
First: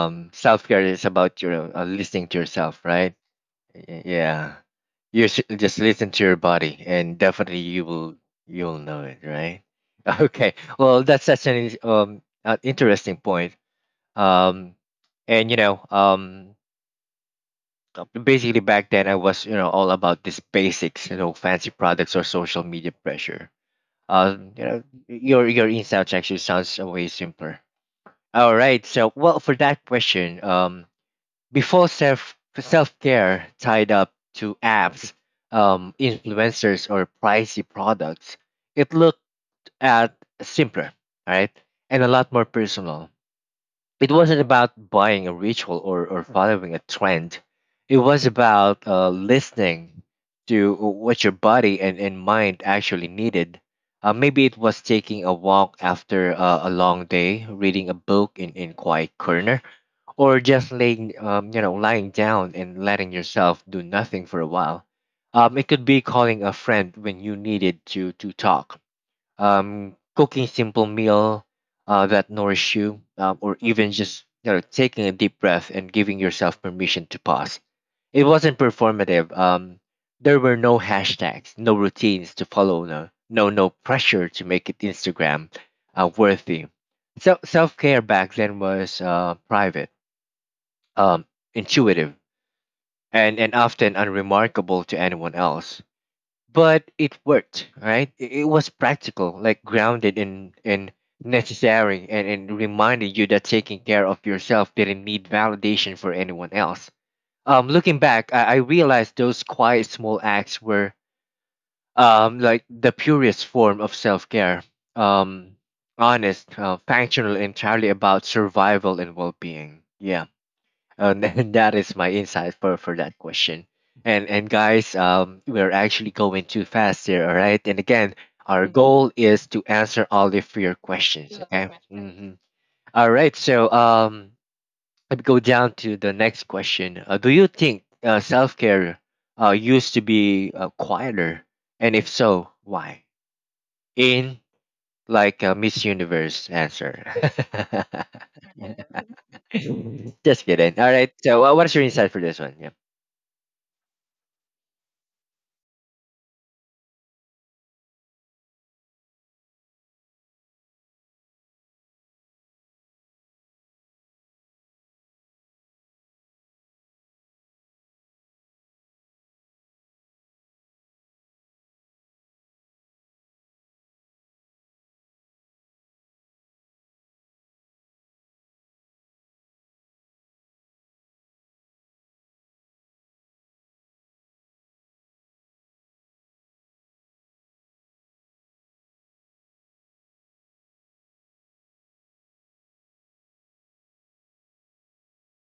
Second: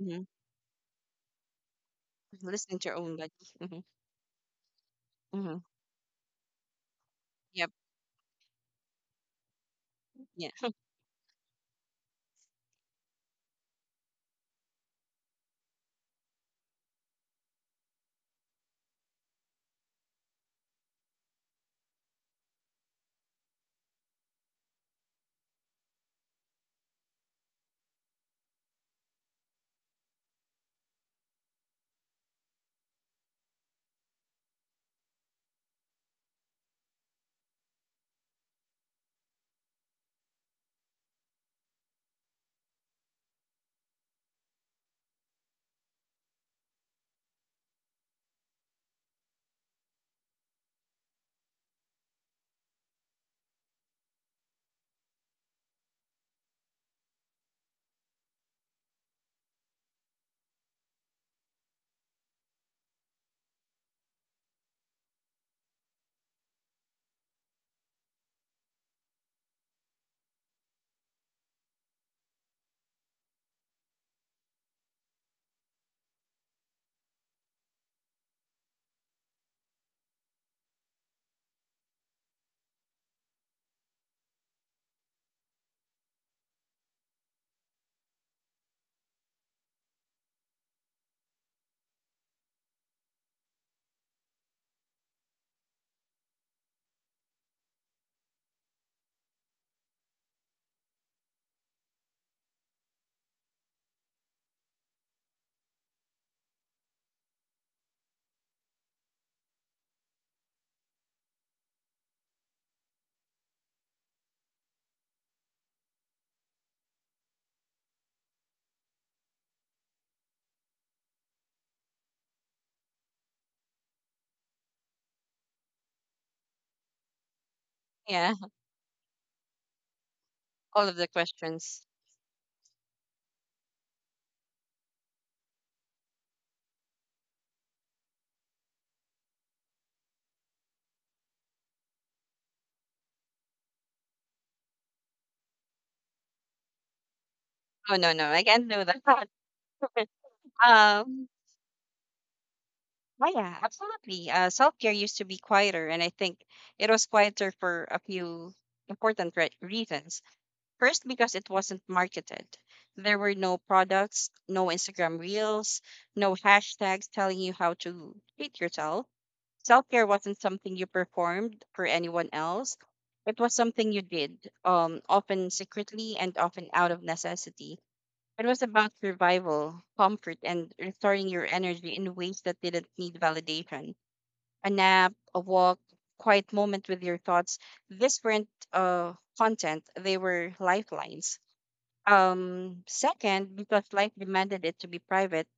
[SPEAKER 2] Mhm.
[SPEAKER 1] self care is about your listening to
[SPEAKER 2] Listening
[SPEAKER 1] yourself,
[SPEAKER 2] to your
[SPEAKER 1] right?
[SPEAKER 2] own body. Mhm.
[SPEAKER 1] Y- Yeah, you should
[SPEAKER 2] Hmm.
[SPEAKER 1] just listen to your body, and definitely
[SPEAKER 2] Yep.
[SPEAKER 1] you will you'll know it, right?
[SPEAKER 2] Yeah.
[SPEAKER 1] Okay. Well, that's such an an interesting point. Um, and you know, um, Basically back then I was you know all about these basics, you know, fancy products or social media pressure. Your insights actually sounds a way simpler. All right. So, well, for that question, before self care tied up to apps, influencers or pricey products, it looked at simpler, all right, and a lot more personal. It wasn't about buying a ritual or following a trend. It was about listening to what your body and mind actually needed. Maybe it was taking a walk after a long day, reading a book in quiet corner, or just laying, lying down and letting yourself do nothing for a while. It could be calling a friend when you needed to talk, cooking simple meal that nourish you, or even just you know taking a deep breath and giving yourself permission to pause. It wasn't performative. There were no hashtags, no routines to follow, no pressure to make it Instagram worthy. So self care back then was private, um, intuitive, and often unremarkable to anyone else. But it worked, right? It was practical, like grounded in necessary, and reminded you that taking care of yourself didn't need validation for anyone else. Um, looking back, I realized those quiet small acts were the purest form of self-care, um honest, functional, entirely about survival and well-being. Yeah. And then that is my insight for that question. And guys, we're actually going too fast here, all right? And again,
[SPEAKER 2] Yeah.
[SPEAKER 1] our goal is to answer all of your
[SPEAKER 2] All of the
[SPEAKER 1] questions, okay?
[SPEAKER 2] questions.
[SPEAKER 1] Mm-hmm. All right, so let me go down to the next question. Do you think self care used to be quieter? And if so, why? In like a Miss Universe answer.
[SPEAKER 2] Oh no, no, I can't do that.
[SPEAKER 1] Just kidding. All right,
[SPEAKER 2] um.
[SPEAKER 1] so what's your insight for this one? Yeah.
[SPEAKER 2] Oh yeah, absolutely. Self care used to be quieter, and I think it was quieter for a few reasons. First, because it wasn't marketed. There were no products, no Instagram reels, no hashtags telling you how to treat yourself. Self care wasn't something you performed for anyone else. It was something you did, often secretly and often out of necessity. It was about survival, comfort, and restoring your energy in ways that didn't need validation. A nap, a walk, quiet moment with your thoughts. These weren't content, they were lifelines. Second, because life demanded it to be private.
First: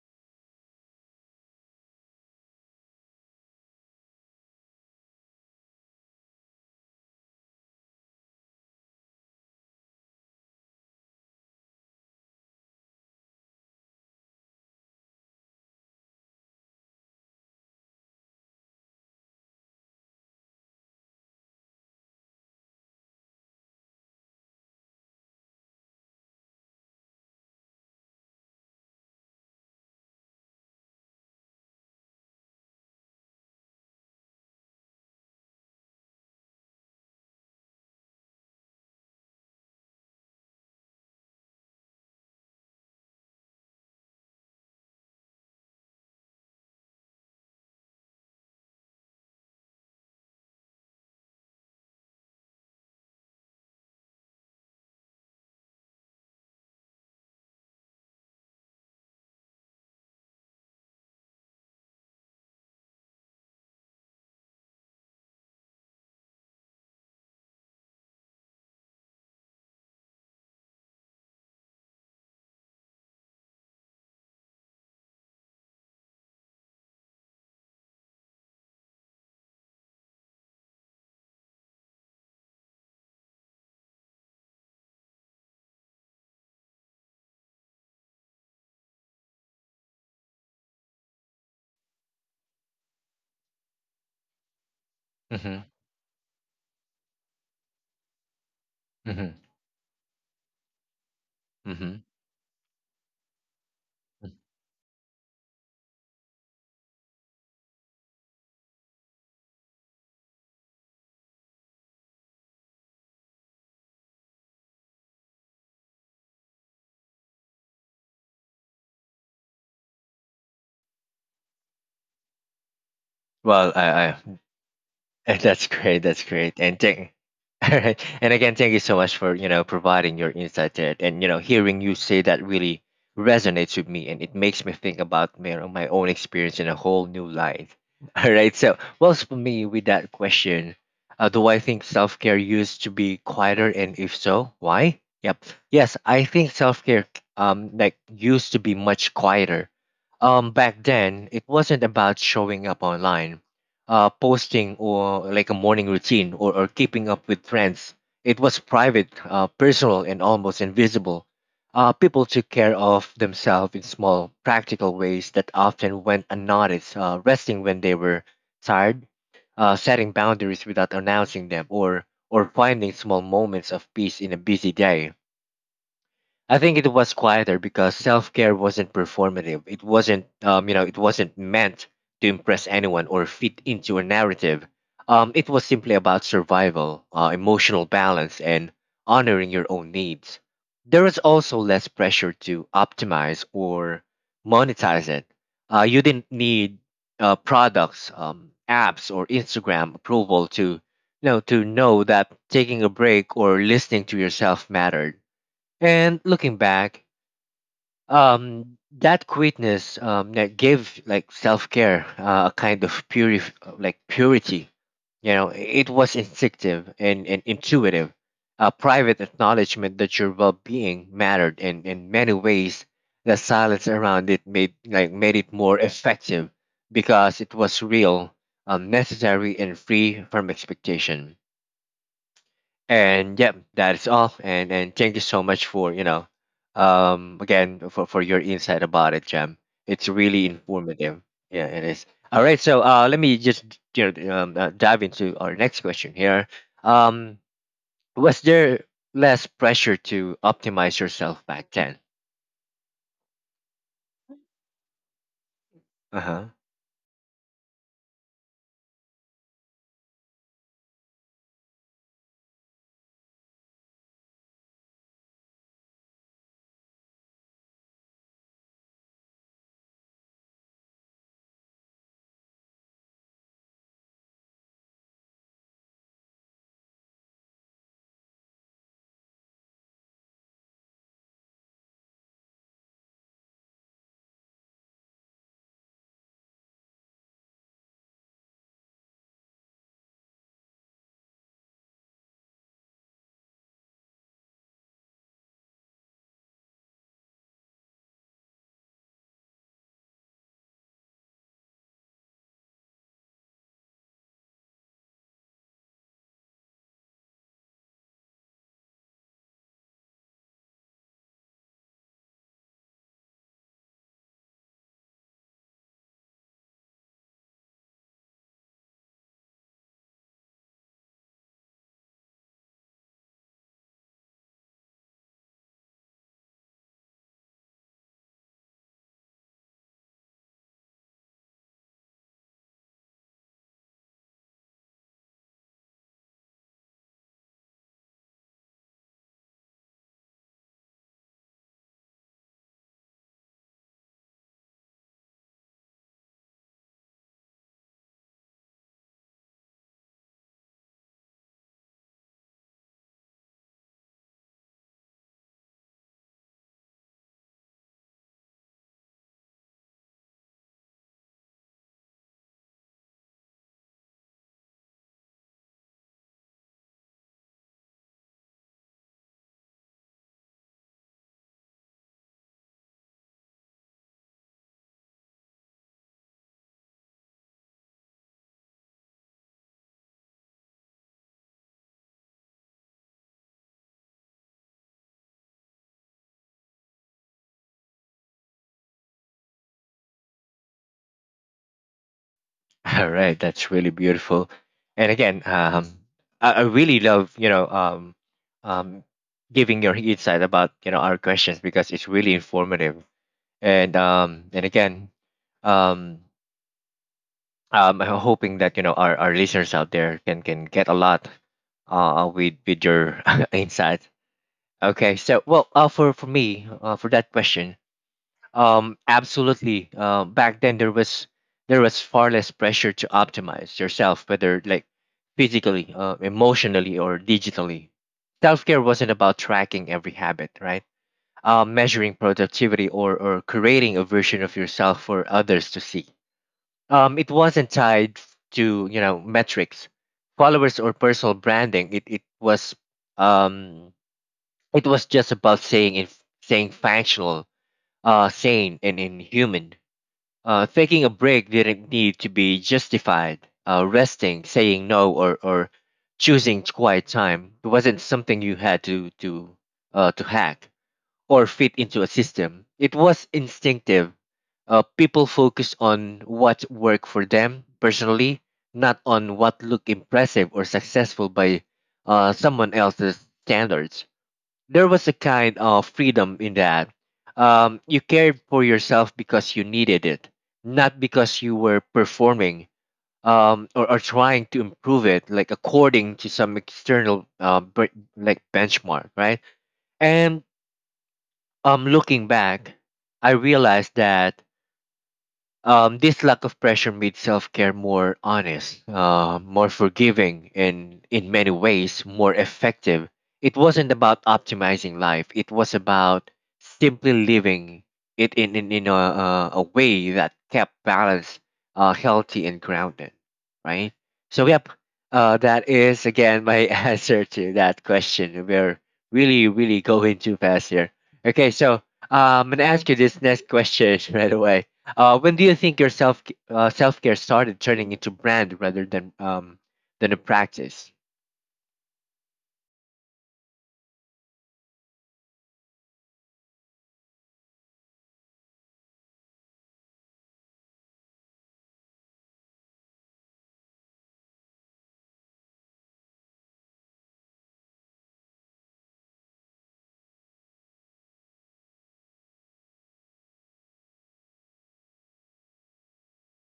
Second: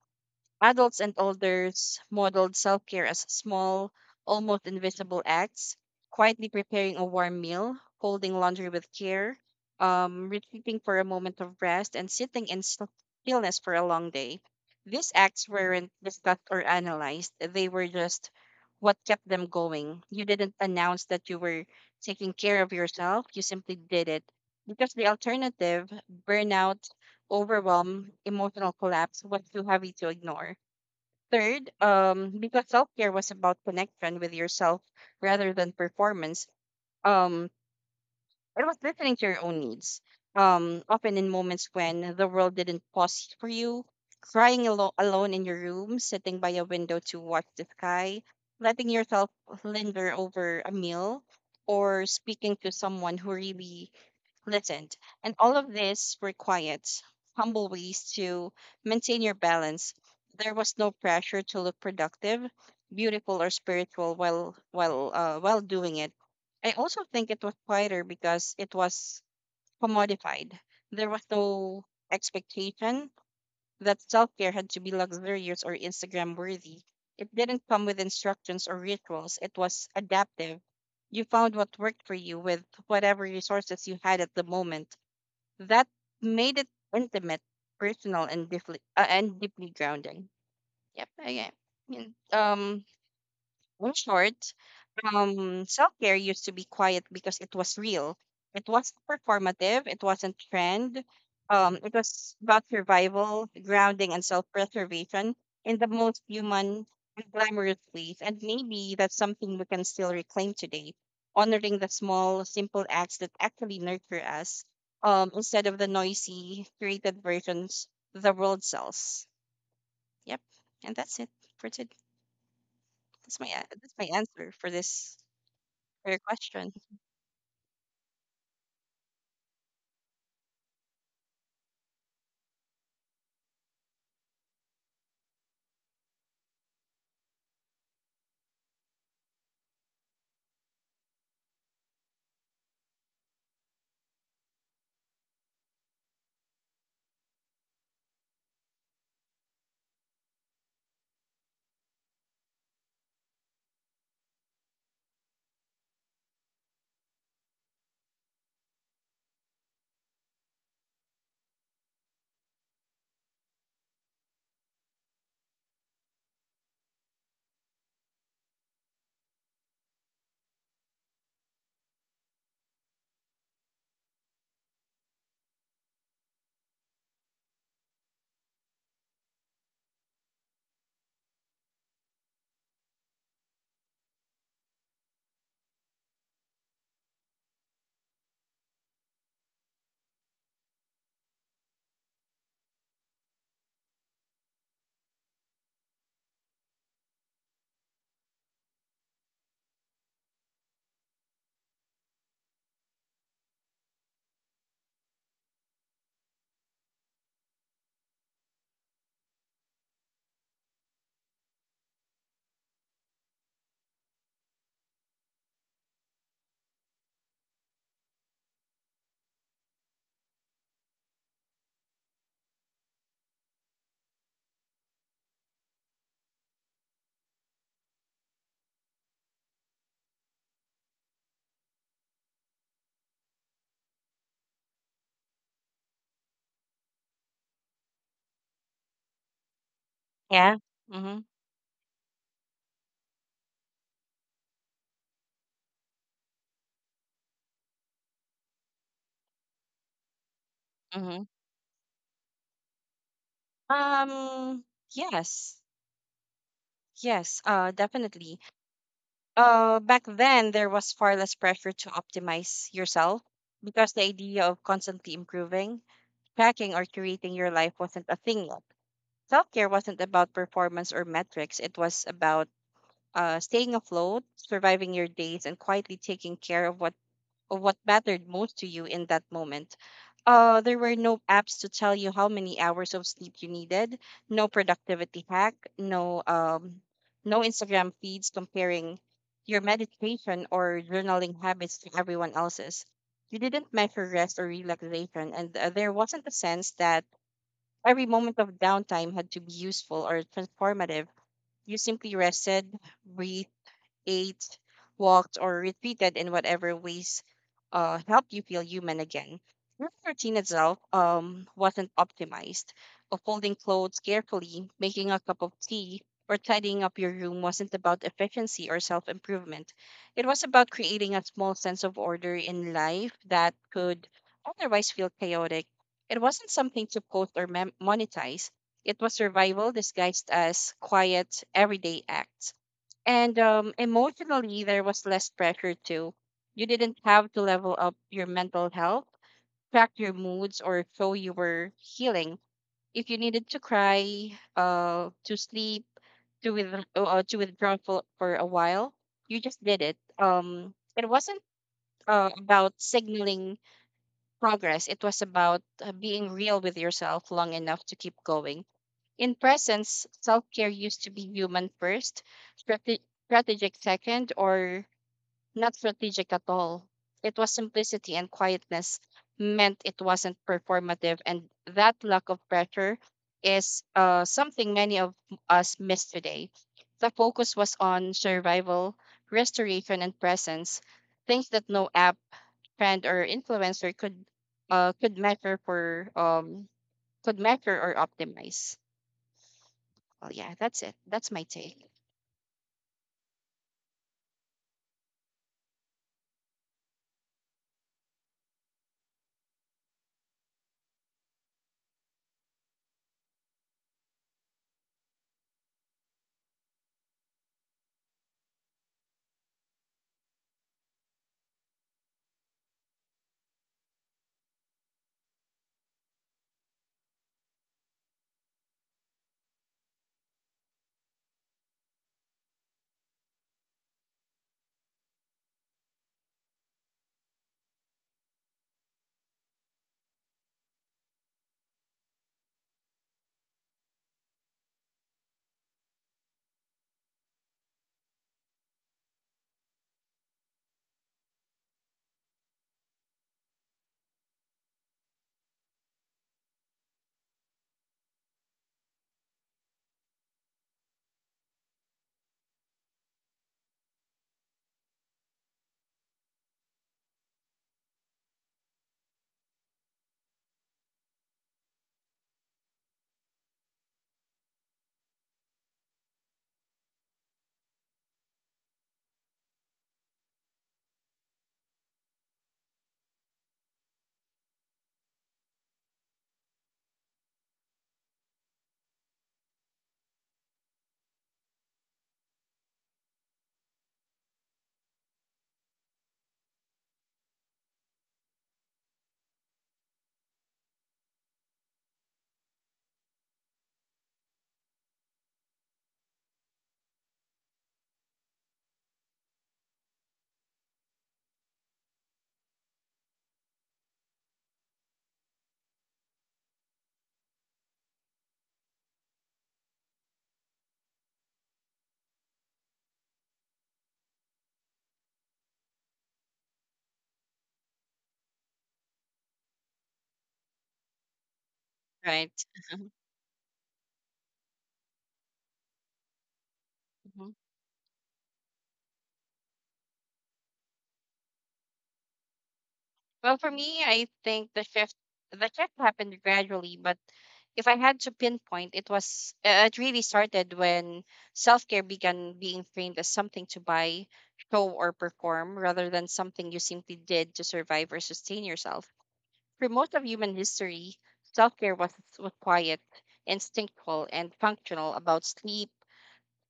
[SPEAKER 2] Adults and elders modeled self care as small, almost invisible acts, quietly preparing a warm meal, folding laundry with care, retreating for a moment of rest, and sitting stillness for a long day. These acts weren't discussed or analyzed, they were just what kept them going. You didn't announce that you were taking care of yourself, you simply did it. Because the alternative, burnout, overwhelm, emotional collapse was too heavy to ignore. Third, because self care was about connection with yourself rather than performance. Um, it was listening to your own needs, often in moments when the world didn't pause for you, alone in your room, sitting by a window to watch the sky, letting yourself linger over a meal, or speaking to someone who really listened. And all of this were quiet, humble ways to maintain your balance. There was no pressure to look productive, beautiful, or spiritual while doing it. I also think it was quieter because it was commodified. There was no expectation that self care had to be luxurious or Instagram worthy. It didn't come with instructions or rituals, it was adaptive. You found what worked for you with whatever resources you had at the moment. That made it intimate, personal, and deeply grounding. Yep, I, I mean, um, in short,
[SPEAKER 1] Mhm,
[SPEAKER 2] self care used to be quiet because it was real. It wasn't
[SPEAKER 1] mhm,
[SPEAKER 2] performative. It wasn't trend. It
[SPEAKER 1] mhm.
[SPEAKER 2] was about survival, grounding, and self preservation in the most human and glamorous ways. And maybe that's something we can still reclaim today, honoring the small, simple acts that actually nurture us, instead of the noisy, curated versions the world sells. Yep. And that's it for today. That's my, a-
[SPEAKER 1] Well,
[SPEAKER 2] that's
[SPEAKER 1] I
[SPEAKER 2] my
[SPEAKER 1] I
[SPEAKER 2] answer for this,
[SPEAKER 1] that's great.
[SPEAKER 2] for your
[SPEAKER 1] That's great.
[SPEAKER 2] question.
[SPEAKER 1] And thank, all right. And again, thank you so much for you know providing your insight there. And you know, hearing you say that really resonates with me, and it makes me think about you know, my own experience in a whole new light. All right. So, well, for me, with that question, do I think self care used to be quieter, and if so, why? Yep. Yes, I think self care used to be much quieter. Back then, it wasn't about showing up online, posting or like a morning routine, or keeping up with trends. It was private, personal, and almost invisible. People took care of themselves in small, practical ways that often went unnoticed, resting when they were tired, setting boundaries without announcing them, or finding small moments of peace in a busy day. I think it was quieter because self care wasn't performative. It wasn't, it wasn't meant to impress anyone or fit into a narrative. It was simply about survival, emotional balance, and honoring your own needs. There was also less pressure to optimize or monetize it. You didn't need products, apps, or Instagram approval to, you know, to know that taking a break or listening to yourself mattered. And looking back, that quietness that gave like self care a kind of purity. You know, it was instinctive and intuitive, a private acknowledgement that your well being mattered, and in many ways, the silence around it made it more effective because it was real, necessary, and free from expectation. And yeah, that's all, and thank you so much for again for your insight about it, Jam. It's really
[SPEAKER 2] Yeah.
[SPEAKER 1] informative.
[SPEAKER 2] Mhm.
[SPEAKER 1] Yeah, it is. All right, so let me just dive into our next question here. um was there less pressure to optimize
[SPEAKER 2] Mhm.
[SPEAKER 1] yourself back then?
[SPEAKER 2] Um yes.
[SPEAKER 1] Uh-huh.
[SPEAKER 2] Yes, definitely. Back then there was far less pressure to optimize yourself because the idea of constantly improving, tracking or curating your life wasn't a thing yet. Self-care wasn't about performance or metrics. It was about staying afloat, surviving your days and quietly taking care of what mattered most to you in that moment. There were no apps to tell you how many hours of sleep you needed, no productivity hack, no Instagram feeds comparing your meditation or journaling habits to everyone else's. You didn't measure rest or relaxation, and there wasn't a sense that every moment of downtime had to be useful or transformative. You simply rested, breathed, ate, walked, or retreated in whatever ways helped you feel human again. Your routine itself wasn't optimized. Of folding clothes carefully, making a cup of tea, or tidying up your room wasn't about efficiency or self improvement. It was about creating a small sense of order in life that could otherwise feel chaotic. It wasn't something to post monetize. It was survival disguised as quiet, everyday acts. And emotionally, there was less pressure too. You didn't have to level up your mental health, track your moods, or show you were healing. If you needed to cry, to sleep, to with to withdraw for a while, you just did it. It wasn't about signaling progress. It was about being real with yourself long enough to keep going. In presence, self care used to be human first, strategic second, or not strategic at all. It was simplicity and quietness meant it wasn't performative, and that lack of pressure is something many of us miss today. The focus was on survival, restoration and presence, things that no app, trend or influencer could measure for could measure or optimize. Well, yeah, that's it. That's my take.
[SPEAKER 1] All right, that's really beautiful. And again, I really love um giving your insight about you know our questions because it's really informative. And again, um I'm hoping that you know our listeners out there can get a lot with your insight. Okay, so well, for me, for that question, absolutely, back then there was far less pressure to optimize yourself, whether like physically, emotionally, or digitally. Self-care wasn't about tracking every habit, right? Measuring productivity, or creating a version of yourself for others to see. It wasn't tied to you know metrics, followers, or personal branding. It was um, it was just about saying functional, sane, and inhuman. Taking a break didn't need to be justified. Resting, saying no, or choosing quiet time, it wasn't something you had to hack or fit into a system. It was instinctive. People focused on what worked for them personally, not on what looked impressive or successful by someone else's standards. There was a kind of freedom in that. You cared for yourself because you needed it, not because you were performing or trying to improve it, like according to some external benchmark, right? And looking back, I realized that this lack of pressure made self care more honest, more forgiving, and in many ways more effective. It wasn't about optimizing life, it was about simply living it in a way that kept balance, healthy, and grounded. Right? So, yep, that is again my answer to that question. We're really, really going too fast here. Okay, so
[SPEAKER 2] Right.
[SPEAKER 1] I'm going to ask you this next question right away. Uh, when do you think your self care started turning into brand rather than a practice?
[SPEAKER 2] Well, for me, I think the shift happened gradually, but if I had to pinpoint, it was it really started when self care began being framed as something to buy, show, or perform, rather than something you simply did to survive or sustain yourself. For most of human history, self care was quiet, instinctual, and functional about sleep,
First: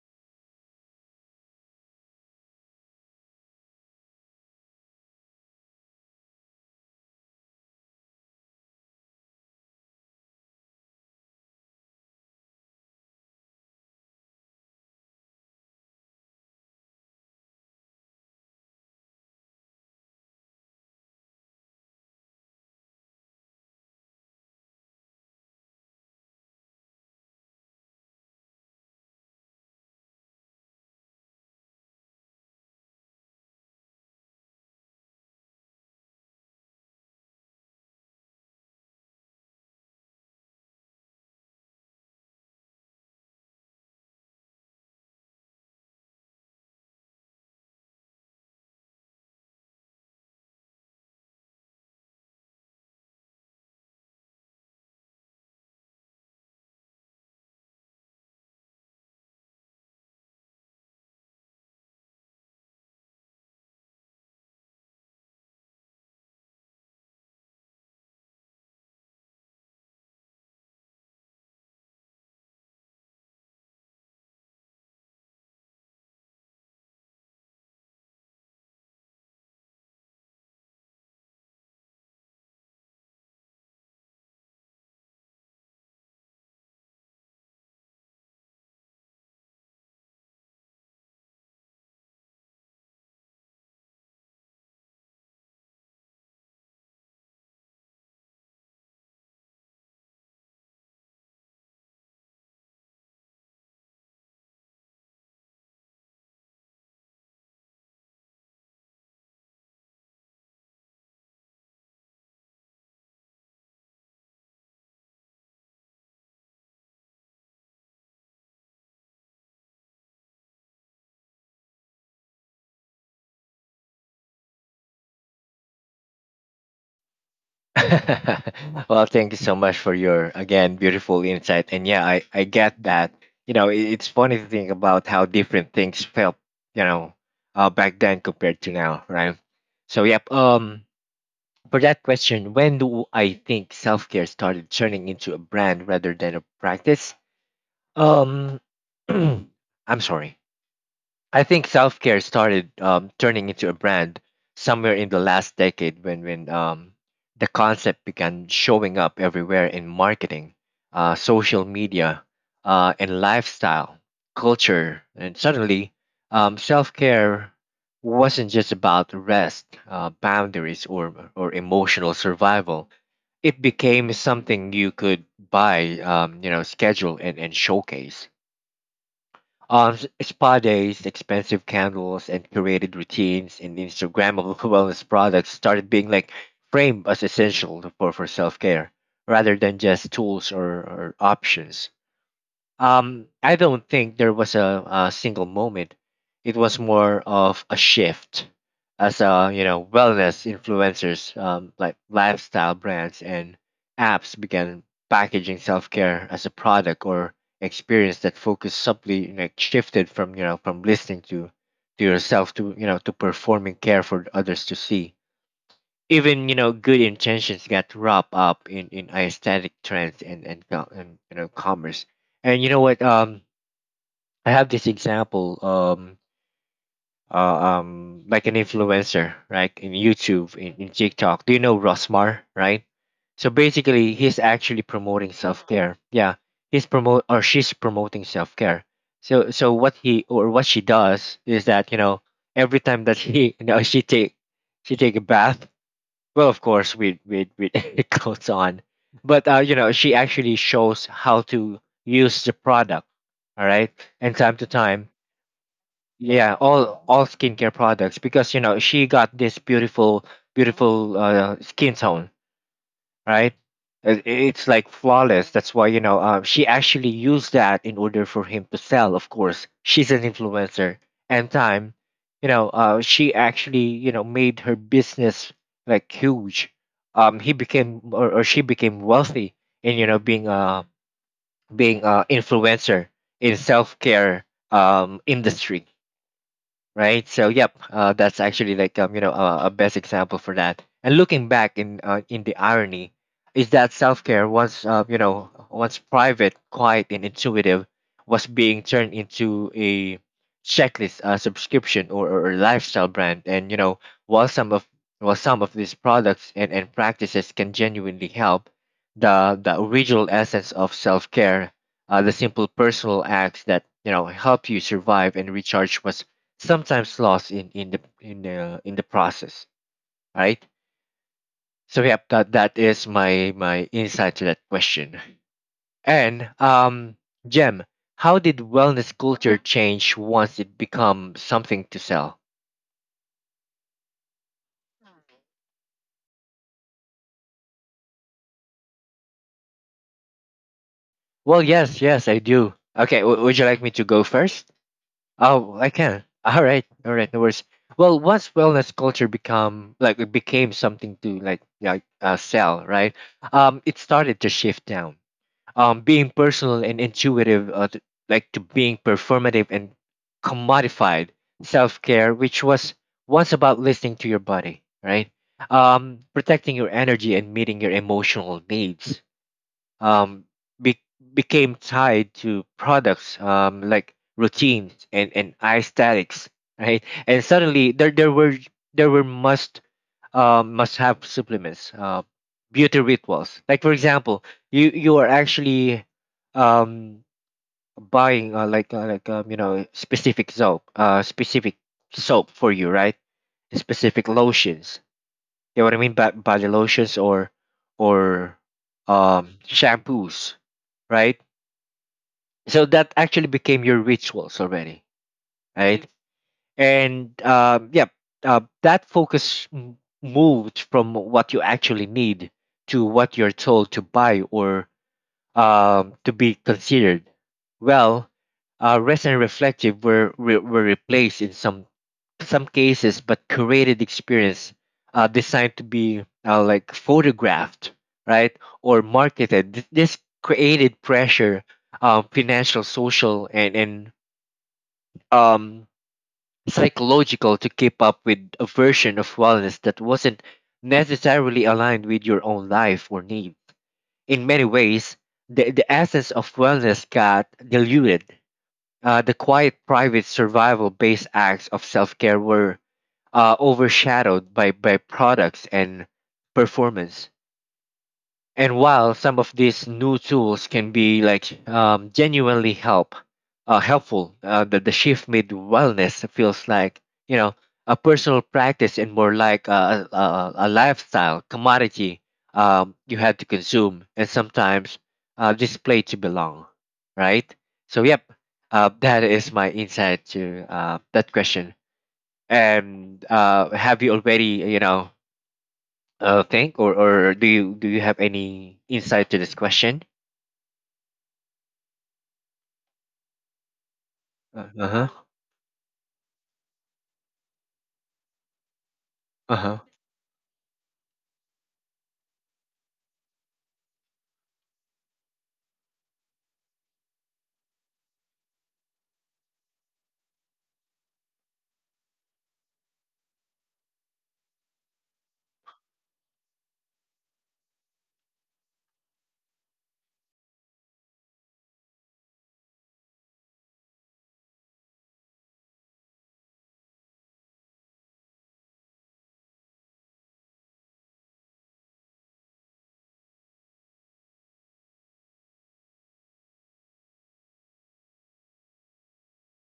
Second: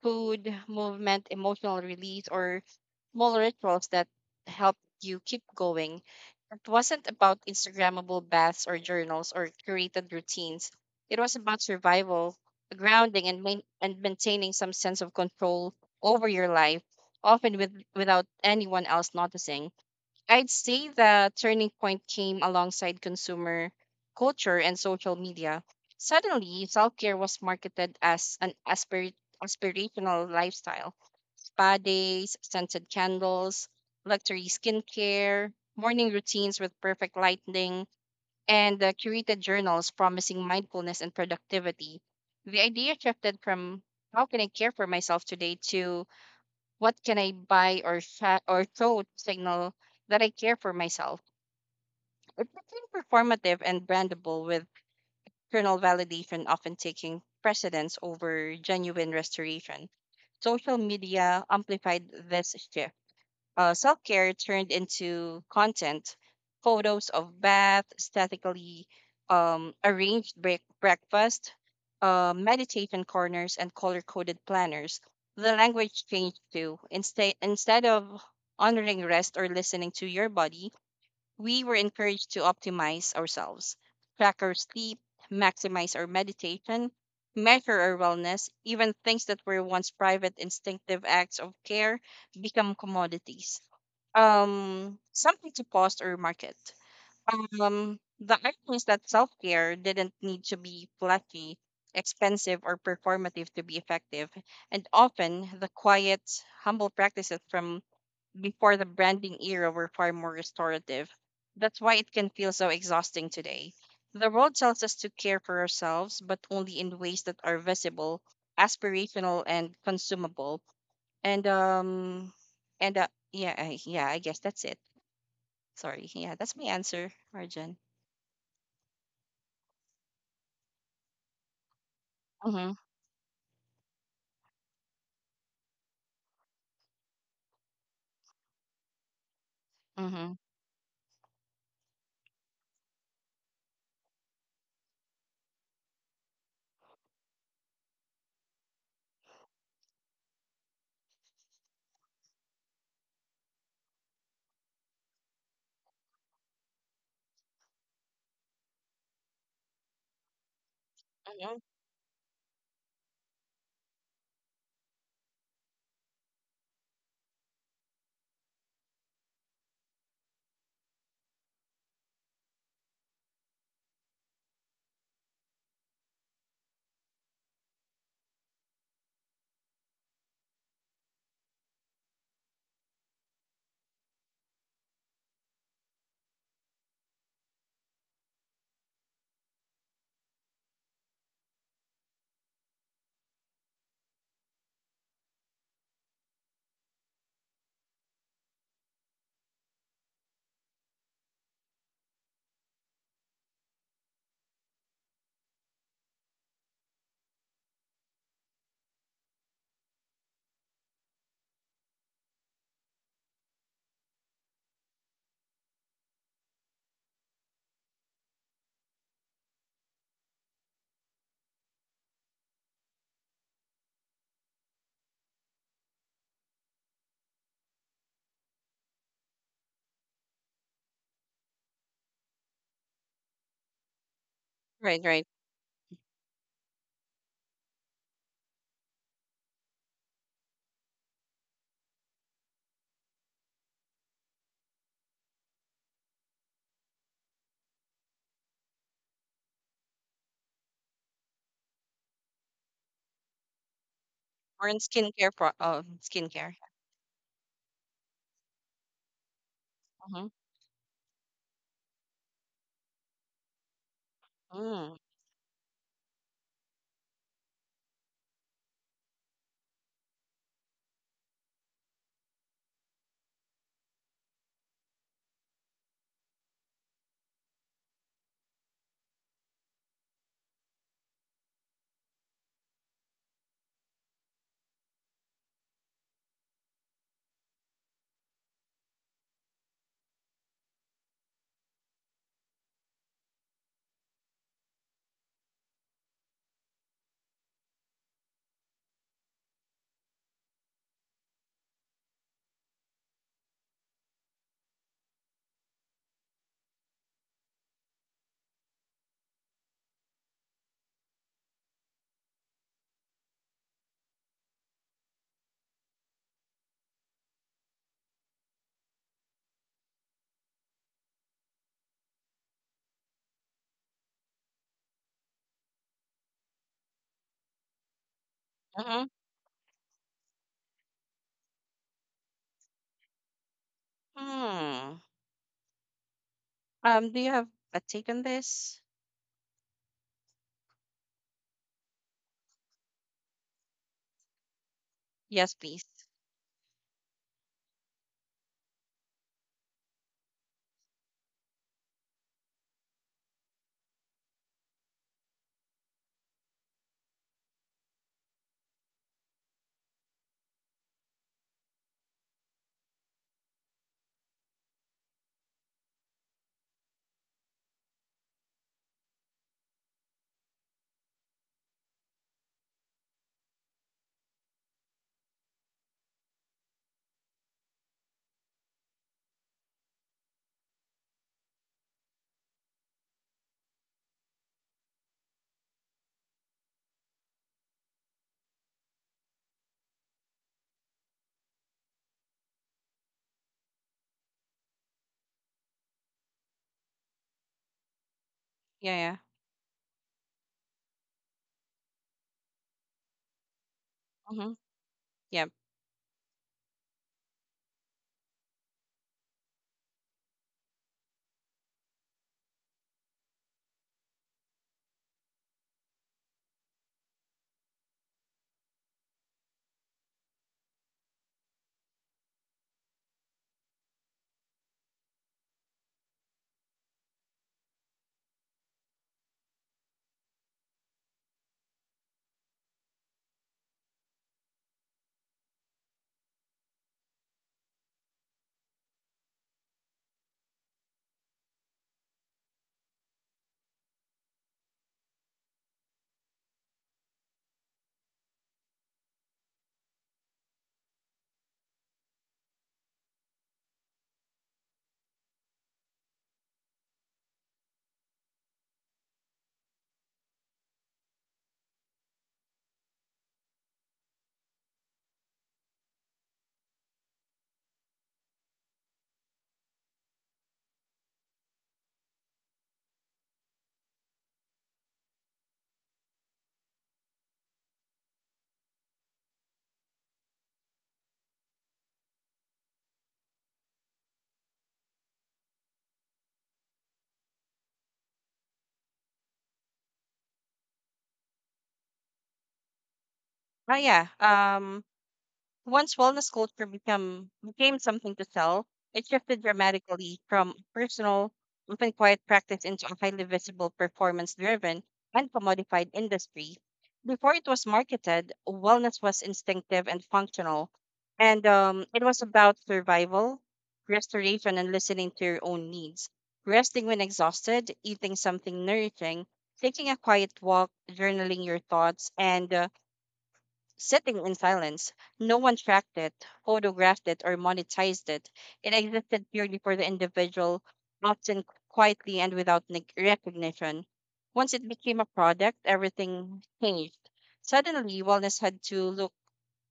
[SPEAKER 2] food, movement, emotional release, or small rituals that help you keep going. It wasn't about Instagrammable baths or journals or curated routines. It was about survival, grounding, and maintaining some sense of control over your life, often with without anyone else noticing. I'd say the turning point came alongside consumer culture and social media. Suddenly, self care was marketed as an aspirational lifestyle. Spa days, scented candles, luxury skincare, morning routines with perfect lighting, and curated journals promising mindfulness and productivity. The idea shifted from how can I care for myself today to what can I buy or, show to signal that I care for myself. It became performative and brandable, with external validation often taking precedence over genuine restoration. Social media amplified this shift. Self care turned into content, photos of bath, statically arranged breakfast, meditation corners, and color coded planners. The language changed too. Instead of honoring rest or listening to your body, we were encouraged to optimize ourselves, track our sleep, maximize our meditation, measure our wellness. Even things that were once private instinctive acts of care become commodities. Something to post or market. The irony is that self care didn't need to be flashy, expensive, or performative to be effective, and often the quiet, humble practices from before the branding era were far more restorative. That's why it can feel so exhausting today. The world tells us to care for ourselves, but only in ways that are visible, aspirational, and consumable. And um, yeah, I guess that's it. Sorry, yeah, that's my answer, Arjun.
[SPEAKER 1] Well, thank you so much for your again beautiful insight. And yeah, I
[SPEAKER 2] Mhm,
[SPEAKER 1] get that. You know, it's funny to think about how different things felt. You know, back then compared to now, right? So yep.
[SPEAKER 2] mhm,
[SPEAKER 1] For that question, when do I think self care started turning into a brand rather than a practice? Um, I'm sorry. I think self care started turning into a brand somewhere in the last decade when the concept began showing up everywhere in marketing,
[SPEAKER 2] mhm.
[SPEAKER 1] social media, and lifestyle culture. And suddenly, self care wasn't just about rest, boundaries, or emotional survival. It became something you could buy, you know, schedule and showcase. Spa days, expensive candles, and curated routines and Instagrammable wellness products started being like framed as essential for self care rather than just tools or options. I don't think there was a single moment. It was more of a shift as you know, wellness influencers, like lifestyle brands and apps began packaging self-care as a product or experience that focused subtly like shifted from, you know, from listening to yourself to, you know, to performing care for others to see. Even you know good intentions got wrapped up in aesthetic trends and you know commerce. And you know what, um, I have this example, uh, like an influencer, right? In YouTube, in TikTok, do you know Rosmar? Right, so basically he's actually
[SPEAKER 2] Right, right.
[SPEAKER 1] promoting self-care. Yeah, he's promote, or she's promoting self-care. So so what he or what she does is that you know every time that he you know she take a bath, well, of course, we clothes on, but you know, she actually shows how to use the product. All right, and time to
[SPEAKER 2] We in
[SPEAKER 1] time,
[SPEAKER 2] skincare pro. Oh,
[SPEAKER 1] yeah,
[SPEAKER 2] skincare.
[SPEAKER 1] all skincare products because you know she got this
[SPEAKER 2] Mhm,
[SPEAKER 1] beautiful skin tone, right? It's like
[SPEAKER 2] mm,
[SPEAKER 1] flawless. That's why, you know, she actually used that in order for him to sell, of course. She's an influencer. And time, you know, she actually, you know, made her business like huge. He became, or she became wealthy in, you know, being a influencer in self-care industry, right? So yep, that's actually like you know a best example for that. And looking back in the irony is that self care was you know once private, quiet, and intuitive was being turned into a checklist, a subscription, or a lifestyle brand. And you know while some of while some of these products and practices can genuinely help, the original essence of self care. The simple personal acts that you know help you survive and recharge was sometimes lost in the process, right? So yeah, that that is my my insight to that question. And um, Jem, how did
[SPEAKER 2] mhm,
[SPEAKER 1] wellness culture change once it become something to sell?
[SPEAKER 2] mm. Do you have a take on this?
[SPEAKER 1] Well yes, yes I do. Okay, would you like me to go first?
[SPEAKER 2] Yes,
[SPEAKER 1] Oh
[SPEAKER 2] please.
[SPEAKER 1] I can. All right, all right, no worries. Well once wellness culture become like it became something to like sell, right? Um it started to shift down being personal and intuitive to, like to being performative and commodified. Self-care, which was once about listening to your body, right? Um, protecting your energy and meeting your emotional needs, um, be- became tied to products like routines and aesthetics, right? And suddenly there were must have supplements, beauty rituals. Like for example, you are actually um, buying like you know specific soap for you, right? Specific lotions. You know what I mean? Body lotions or
[SPEAKER 2] Yeah, yeah.
[SPEAKER 1] shampoos, right? So that actually became your
[SPEAKER 2] Mm-hmm.
[SPEAKER 1] rituals already,
[SPEAKER 2] Yeah.
[SPEAKER 1] right? And yeah, that focus moved from what you actually need to what you're told to buy or to be considered. Well, rest and reflective were replaced in some cases, but curated experience designed to be like photographed, right, or marketed. This created pressure, financial, social, and um, psychological to keep up with a version of wellness that wasn't necessarily aligned with your own life or needs. In many ways, the essence of wellness got diluted. The quiet, private, survival based acts of self care were overshadowed by products and performance. And while some of these new tools can be like helpful, the shift made wellness feels like you know a personal practice and more like a lifestyle commodity you had to consume and sometimes display to belong, right? So yep, that is my insight to that question. And have you already you know think, or do you have any insight to this question?
[SPEAKER 2] Oh yeah.
[SPEAKER 1] Uh huh.
[SPEAKER 2] Once wellness culture become became something to sell, it shifted
[SPEAKER 1] Uh huh.
[SPEAKER 2] dramatically from personal, often quiet practice into a highly visible, performance-driven, and commodified industry. Before it was marketed, wellness was instinctive and functional, and it was about survival, restoration, and listening to your own needs. Resting when exhausted, eating something nourishing, taking a quiet walk, journaling your thoughts, and sitting in silence. No one tracked it, photographed it, or monetized it. It existed purely for the individual, often quietly and without recognition. Once it became a product, everything changed. Suddenly, wellness had to look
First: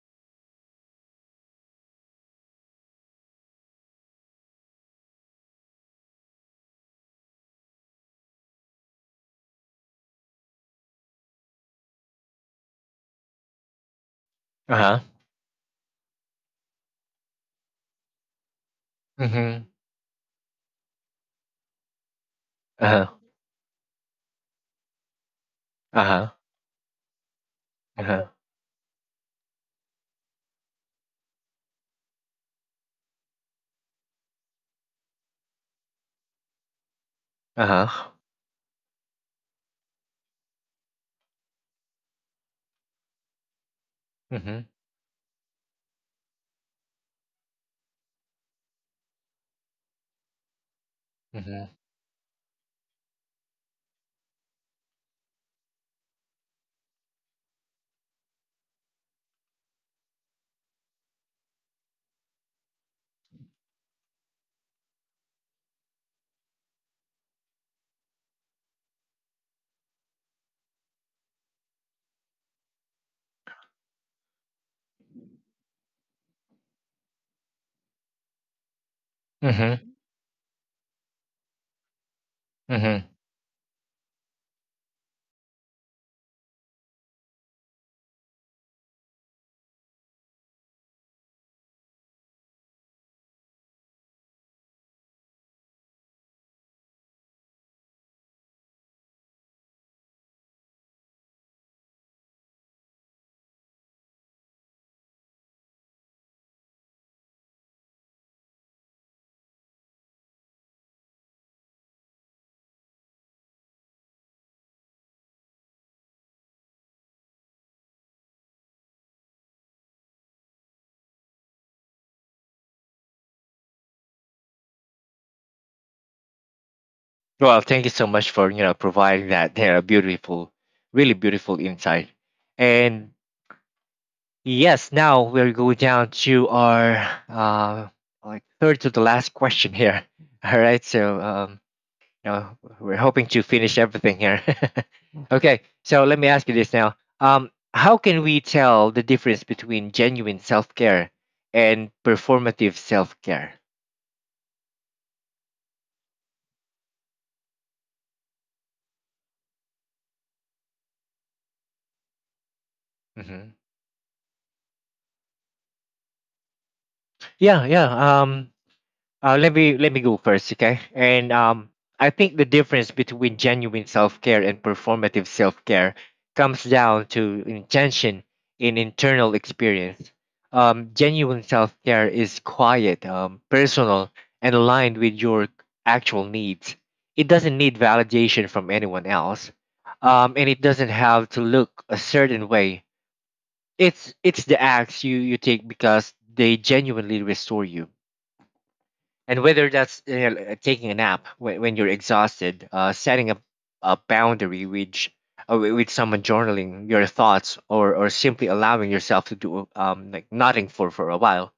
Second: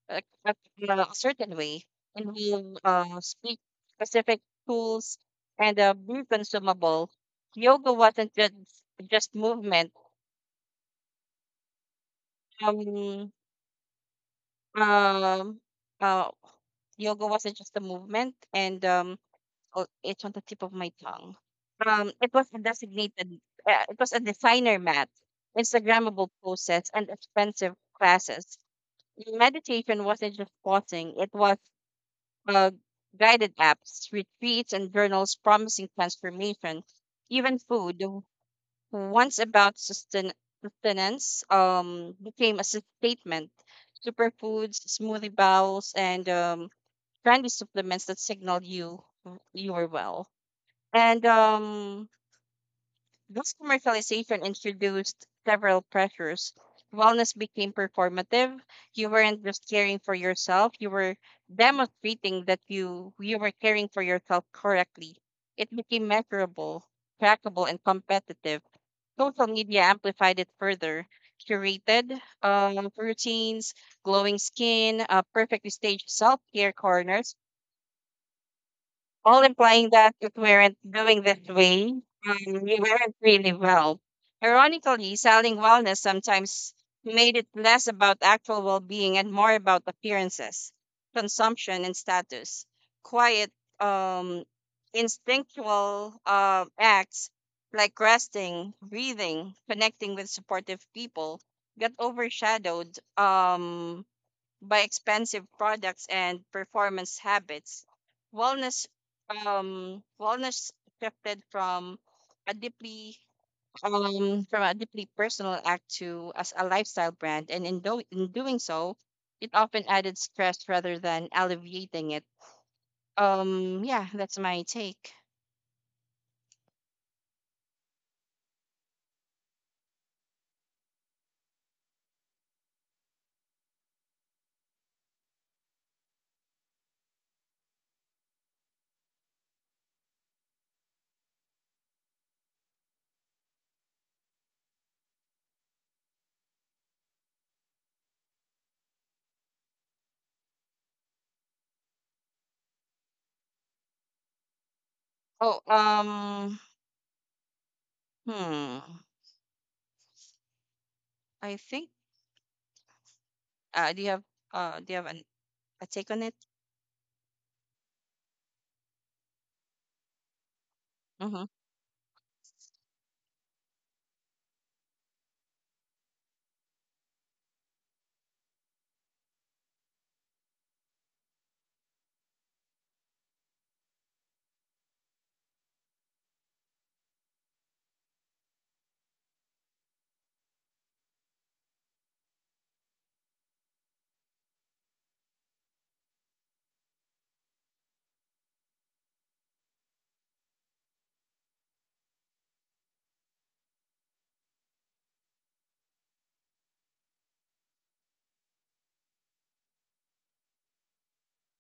[SPEAKER 2] a, a, a certain way, involve speak specific tools, and be consumable. Yoga wasn't just movement. Um,
[SPEAKER 1] Uh huh.
[SPEAKER 2] Um, uh, Yoga wasn't just a movement, and
[SPEAKER 1] Mhm.
[SPEAKER 2] oh, it's on the tip of my tongue. It was a
[SPEAKER 1] Uh huh.
[SPEAKER 2] designated, it was a designer mat,
[SPEAKER 1] Uh
[SPEAKER 2] Instagrammable
[SPEAKER 1] huh.
[SPEAKER 2] posts, and expensive
[SPEAKER 1] Uh huh.
[SPEAKER 2] classes. Meditation wasn't just pausing; it was uh, guided apps, retreats, and journals promising transformation. Even
[SPEAKER 1] Uh
[SPEAKER 2] food,
[SPEAKER 1] huh.
[SPEAKER 2] once about sustenance, became a statement.
[SPEAKER 1] Mhm.
[SPEAKER 2] Superfoods, smoothie bowls, and trendy supplements that signal you were well. And
[SPEAKER 1] Mhm.
[SPEAKER 2] this commercialization introduced several pressures. Wellness became performative. You weren't just caring for yourself; you were demonstrating that you were caring for yourself correctly. It became measurable, trackable, and competitive. Social media amplified it further. Curated routines, glowing skin, perfectly staged self care corners, all implying
[SPEAKER 1] Mhm.
[SPEAKER 2] that if we weren't doing this way, we
[SPEAKER 1] Mhm.
[SPEAKER 2] weren't really well. Ironically, selling wellness sometimes made it less about actual well being and more about appearances, consumption, and status. Quiet, um, instinctual acts like resting, breathing, connecting with supportive people got overshadowed. By expensive products and performance habits. Wellness wellness shifted from a deeply a deeply personal act to as a lifestyle brand, and in doing so, it often added stress rather than alleviating it. Yeah, that's my take.
[SPEAKER 1] Well, thank you so much for you know providing that there beautiful, really beautiful insight. And yes, now we'll go down to our uh like third to the last question here. All right. So uh, we're hoping to finish everything here. Okay, so let me ask you this now. How can we tell the difference between genuine self care and performative self care?
[SPEAKER 2] Oh, um hmm I think
[SPEAKER 1] Hmm.
[SPEAKER 2] uh do you have do you have a take on it?
[SPEAKER 1] Yeah, yeah. Uh, let me go first, okay? And
[SPEAKER 2] Mhm.
[SPEAKER 1] I think the difference between genuine self care and performative self care comes down to intention in internal experience. Genuine self care is quiet, personal, and aligned with your actual needs. It doesn't need validation from anyone else, and it doesn't have to look a certain way. It's the acts you take because they genuinely restore you. And whether that's you know, taking a nap when you're exhausted, setting up a boundary with someone, journaling your thoughts, or simply allowing yourself to do like nothing for a while.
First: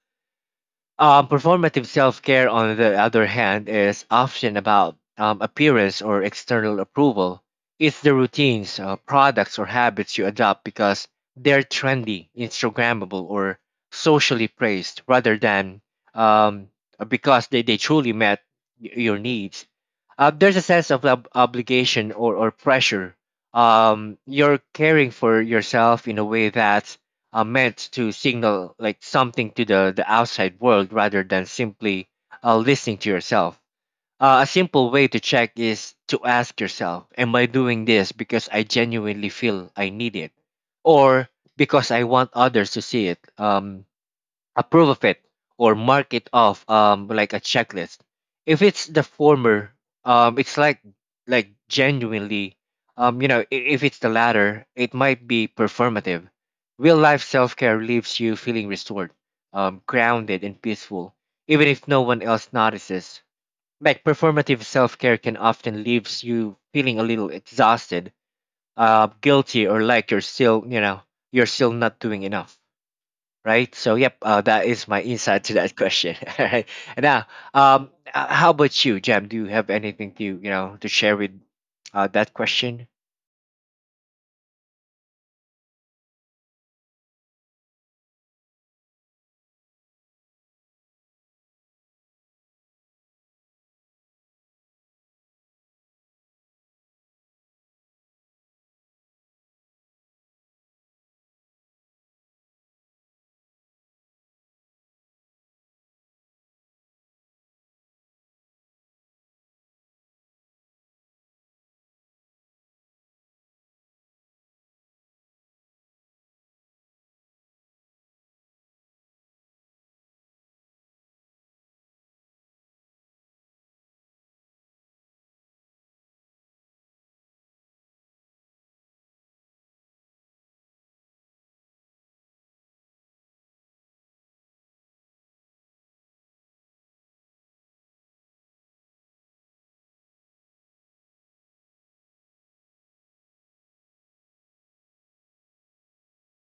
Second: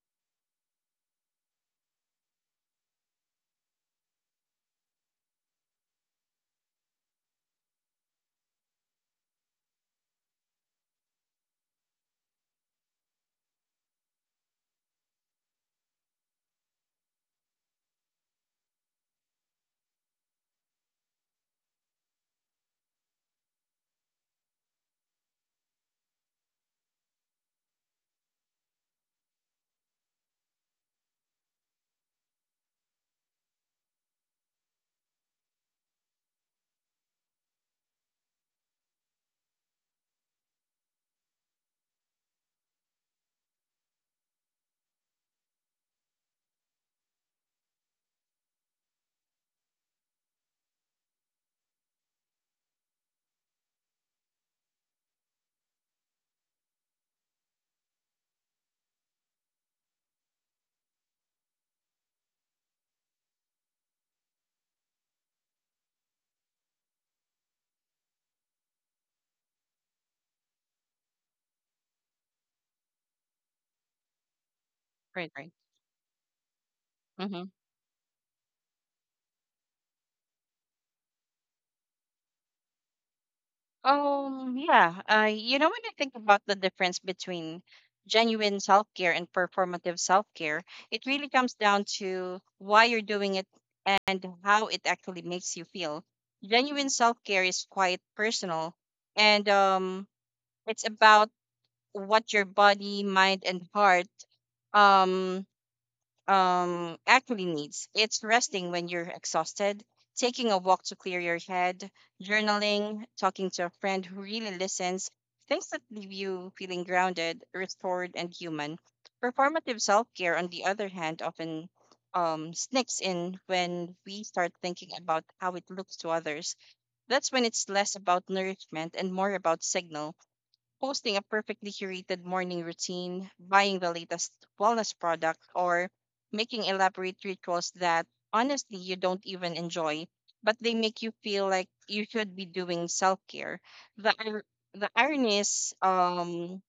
[SPEAKER 1] Um, performative self care, on the other hand, is often about appearance or external approval. It's the routines, products, or habits you adopt because they're trendy, Instagrammable, or socially praised rather than um, because they truly met your needs. There's a sense of obligation or pressure. You're caring for yourself in a way that's meant to signal like something to the outside world rather than simply listening to yourself. A simple way to check is to ask yourself, am I doing this because I genuinely feel I need it, or because I want others to see it? Approve of it or mark it off like a checklist. If it's the former it's like genuinely you know. If it's the latter, it might be performative. Real life self-care leaves you feeling restored, grounded and peaceful, even if no one else notices. Like performative self-care can often leaves you feeling a little exhausted, guilty, or like you're still you know you're still not doing enough, right? So yep, that is my
[SPEAKER 2] Right,
[SPEAKER 1] insight
[SPEAKER 2] right.
[SPEAKER 1] to that question. All right. And now, how about you, Jam? Do you have anything to to share with that question?
[SPEAKER 2] Yeah. You know, when I think about the difference between genuine self-care and performative self-care, it really comes down to why you're doing it and how it actually makes you feel. Genuine self-care is quite personal, and it's about what your body, mind, and heart um actually needs. It's resting when you're exhausted, taking a walk to clear your head, journaling, talking to a friend who really listens, things that leave you feeling grounded, restored, and human. Performative self care, on the other hand, often sneaks in when we start thinking about how it looks to others. That's when it's less about nourishment and more about signals, posting a perfectly curated morning routine, buying the latest wellness product, or making elaborate rituals that honestly you don't even enjoy, but they make you feel like you should be doing self care. The, ir- the irony is, um,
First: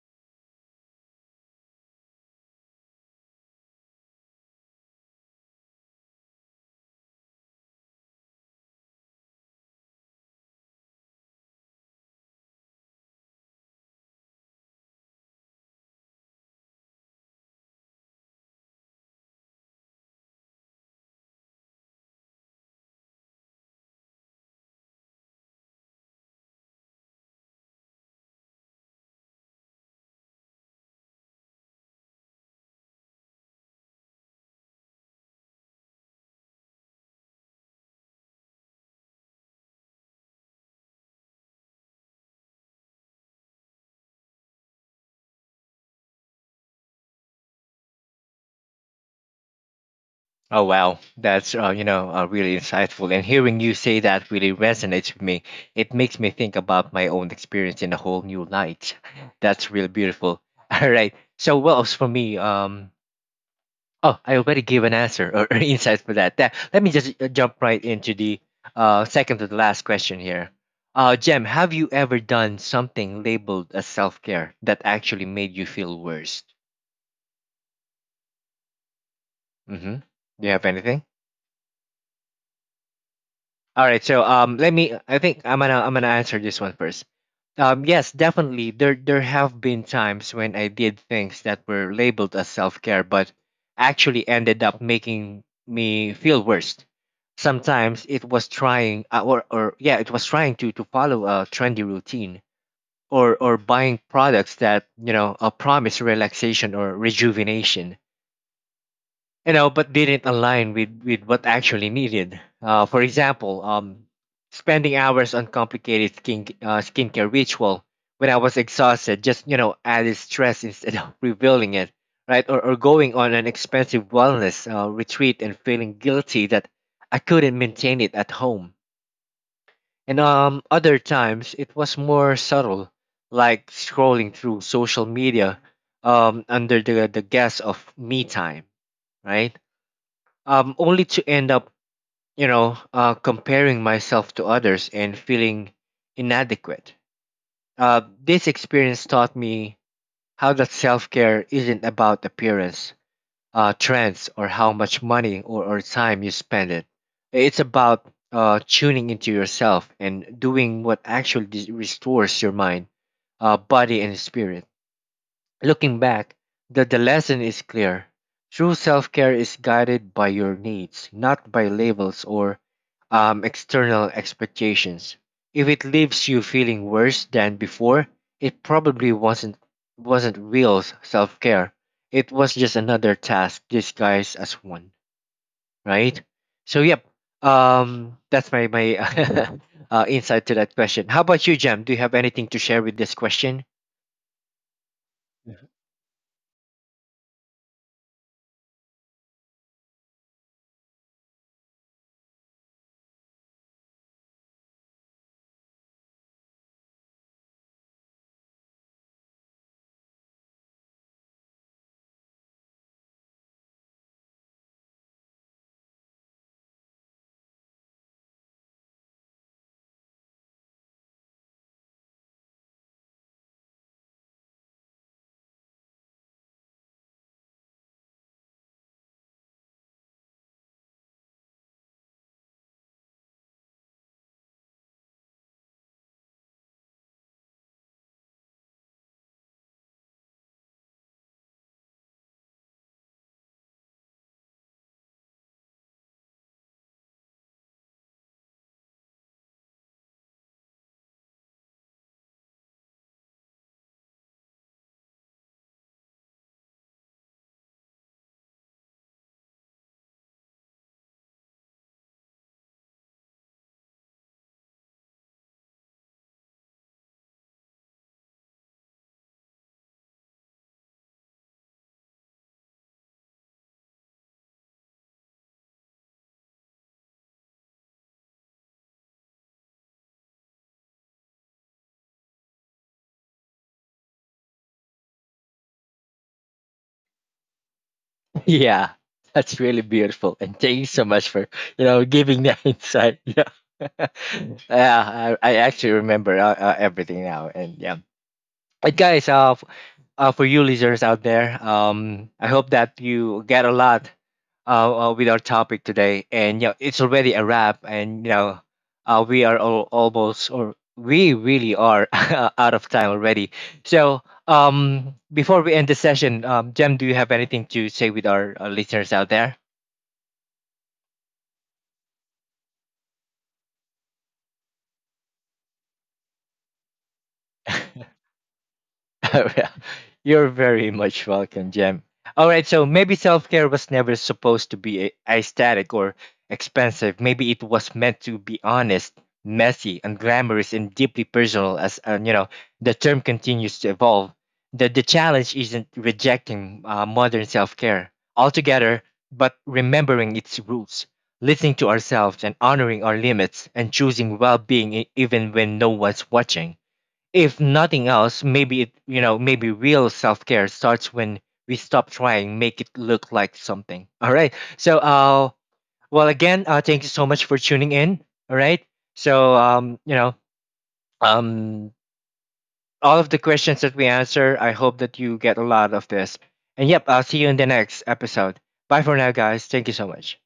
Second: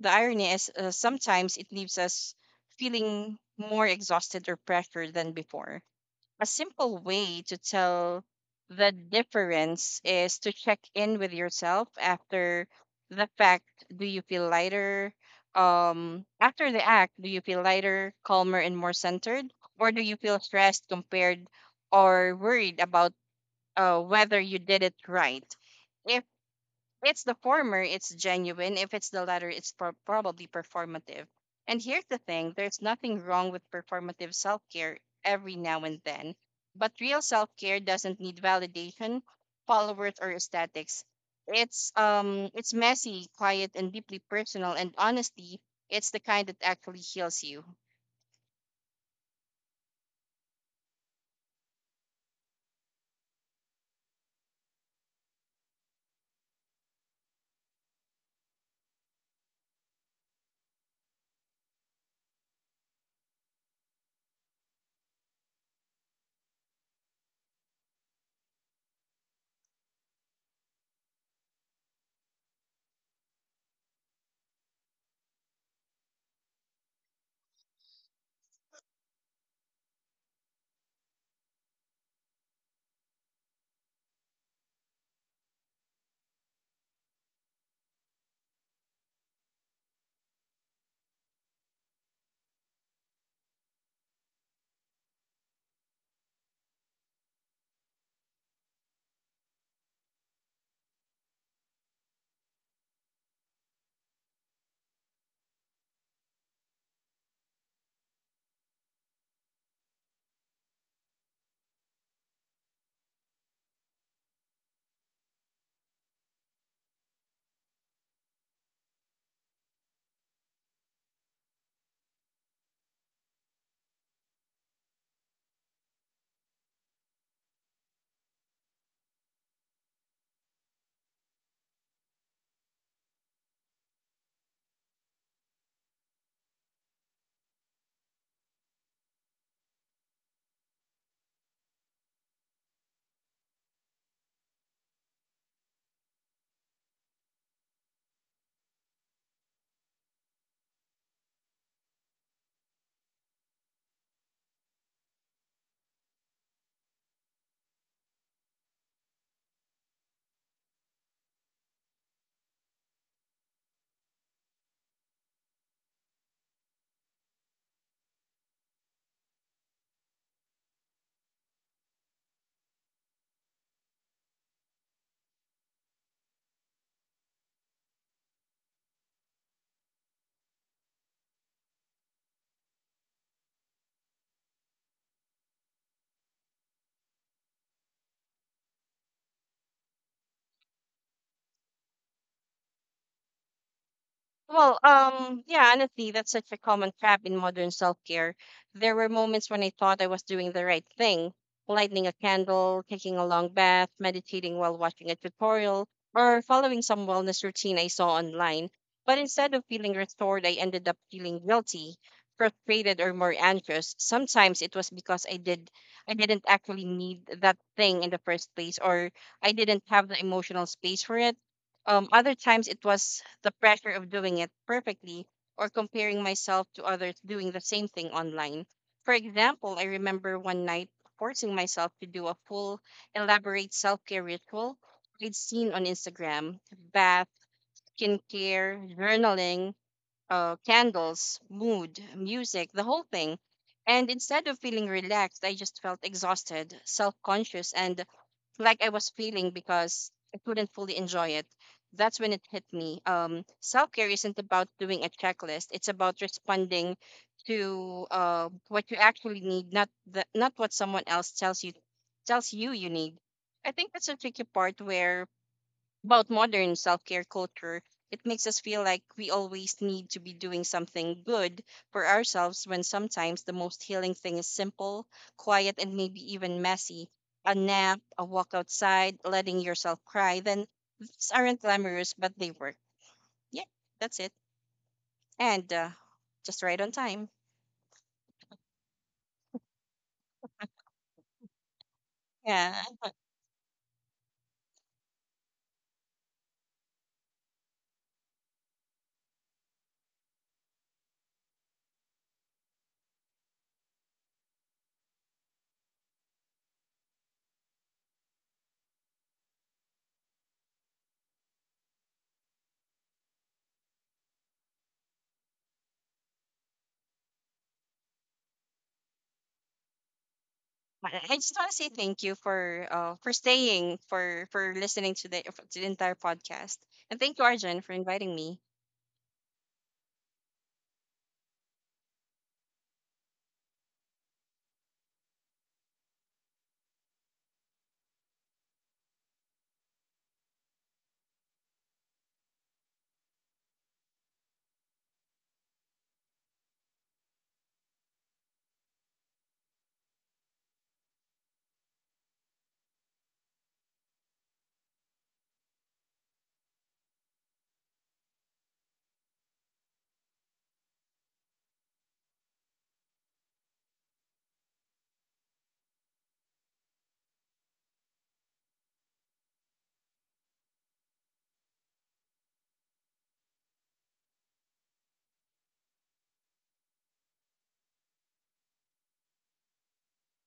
[SPEAKER 2] the irony is, sometimes it leaves us feeling more exhausted or pressured than before. A simple way to tell the difference is to check in with yourself after the fact. Do you feel lighter? After the act, do you feel lighter, calmer, and more centered? Or do you feel stressed, compared, or worried about whether you did it right? If it's the former, it's genuine. If it's the latter, it's probably performative. And here's the thing, there's nothing wrong with performative self care every now and then, but real self care doesn't need validation, followers, or aesthetics. It's messy, quiet, and deeply personal. And honestly, it's the kind that actually heals you.
[SPEAKER 1] Oh wow, that's really insightful, and hearing you say that really resonates with me. It makes me think about my own experience in a whole new light. That's really beautiful. All right. So, well, as for me, Oh, I already gave an answer or insights for that. Let me just jump right into the second to the last question here. Jem, have you ever done something labeled as self care that actually made you feel worse? Mm-hmm. Do you have anything? All right, so let me. I think I'm gonna answer this one first. Yes, definitely. There have been times when I did things that were labeled as self care, but actually ended up making me feel worse. Sometimes it was trying, or yeah, it was trying to follow a trendy routine, or buying products that promise relaxation or rejuvenation but didn't align with what actually needed. For example, spending hours on complicated skincare ritual when I was exhausted just added stress instead of revealing it, right? Or going on an expensive wellness retreat and feeling guilty that I couldn't maintain it at home. And other times it was more subtle, like scrolling through social media under the guise of me time, right? Only to end up, comparing myself to others and feeling inadequate. This experience taught me how that self care isn't about appearance, trends, or how much money or time you spend it. It's about tuning into yourself and doing what actually restores your mind, body, and spirit. Looking back, the lesson is clear. True self care is guided by your needs, not by labels or external expectations. If it leaves you feeling worse than before, it probably wasn't real self care. It was just another task disguised as one, right? So yep, that's my insight to that question. How about you, Jam? Do you have anything to share with this question?
[SPEAKER 2] Well,
[SPEAKER 1] Yeah.
[SPEAKER 2] yeah, honestly, that's such a common trap in modern self-care. There were moments when I thought I was doing the right thing, lighting a candle, taking a long bath, meditating while watching a tutorial, or following some wellness routine I saw online. But instead of feeling restored, I ended up feeling guilty, frustrated, or more anxious. Sometimes it was because I didn't actually need that thing in the first place, or I didn't have the emotional space for it. Other times it was the pressure of doing it perfectly or comparing myself to others doing the same thing online. For example, I remember one night forcing myself to do a full, elaborate self care ritual I'd seen on Instagram, bath, skincare, journaling, candles, mood, music, the whole thing. And instead of feeling relaxed, I just felt exhausted, self conscious, and like I was feeling because I couldn't fully enjoy it. That's when it hit me. Self care isn't about doing a checklist, it's about responding to what you actually need, not not what someone else tells you you need. I think that's a tricky part where about modern self-care culture. It makes us feel like we always need to be doing something good for ourselves, when sometimes the most healing thing is simple, quiet, and maybe even messy. A nap, a walk outside, letting yourself cry. Then these aren't glamorous, but they work. Yeah, that's it. And just right on time.
[SPEAKER 1] Yeah, that's really beautiful. And thank you so much for, you know, giving that
[SPEAKER 2] yeah i
[SPEAKER 1] insight. Yeah. Yeah, I actually remember everything now. And yeah. But guys, for you listeners out there. I hope that you get a lot with our topic today. And yeah, it's already a wrap. And you know, we are all, almost, or we really are out of time already. So before we end the session, Jem, do you have anything to say with our listeners out there?
[SPEAKER 2] I just want to say thank you for staying for listening to to the entire podcast, and thank you, Arjun, for inviting me.
[SPEAKER 1] Oh, yeah. You're very much welcome, Jem. All right, so maybe self care was never supposed to be aesthetic or expensive. Maybe it was meant to be honest, messy, unglamorous, and deeply personal. As the term continues to evolve. The challenge isn't rejecting modern self care altogether, but remembering its roots, listening to ourselves, and honoring our limits, and choosing well being even when no one's watching. If nothing else, maybe maybe real self care starts when we stop trying make it look like something. All right. So, thank you so much for tuning in. All right. So, um, all of the questions that we answer, I hope that you get a lot of this. And yep, I'll see you in the next episode. Bye for now, guys. Thank you so much.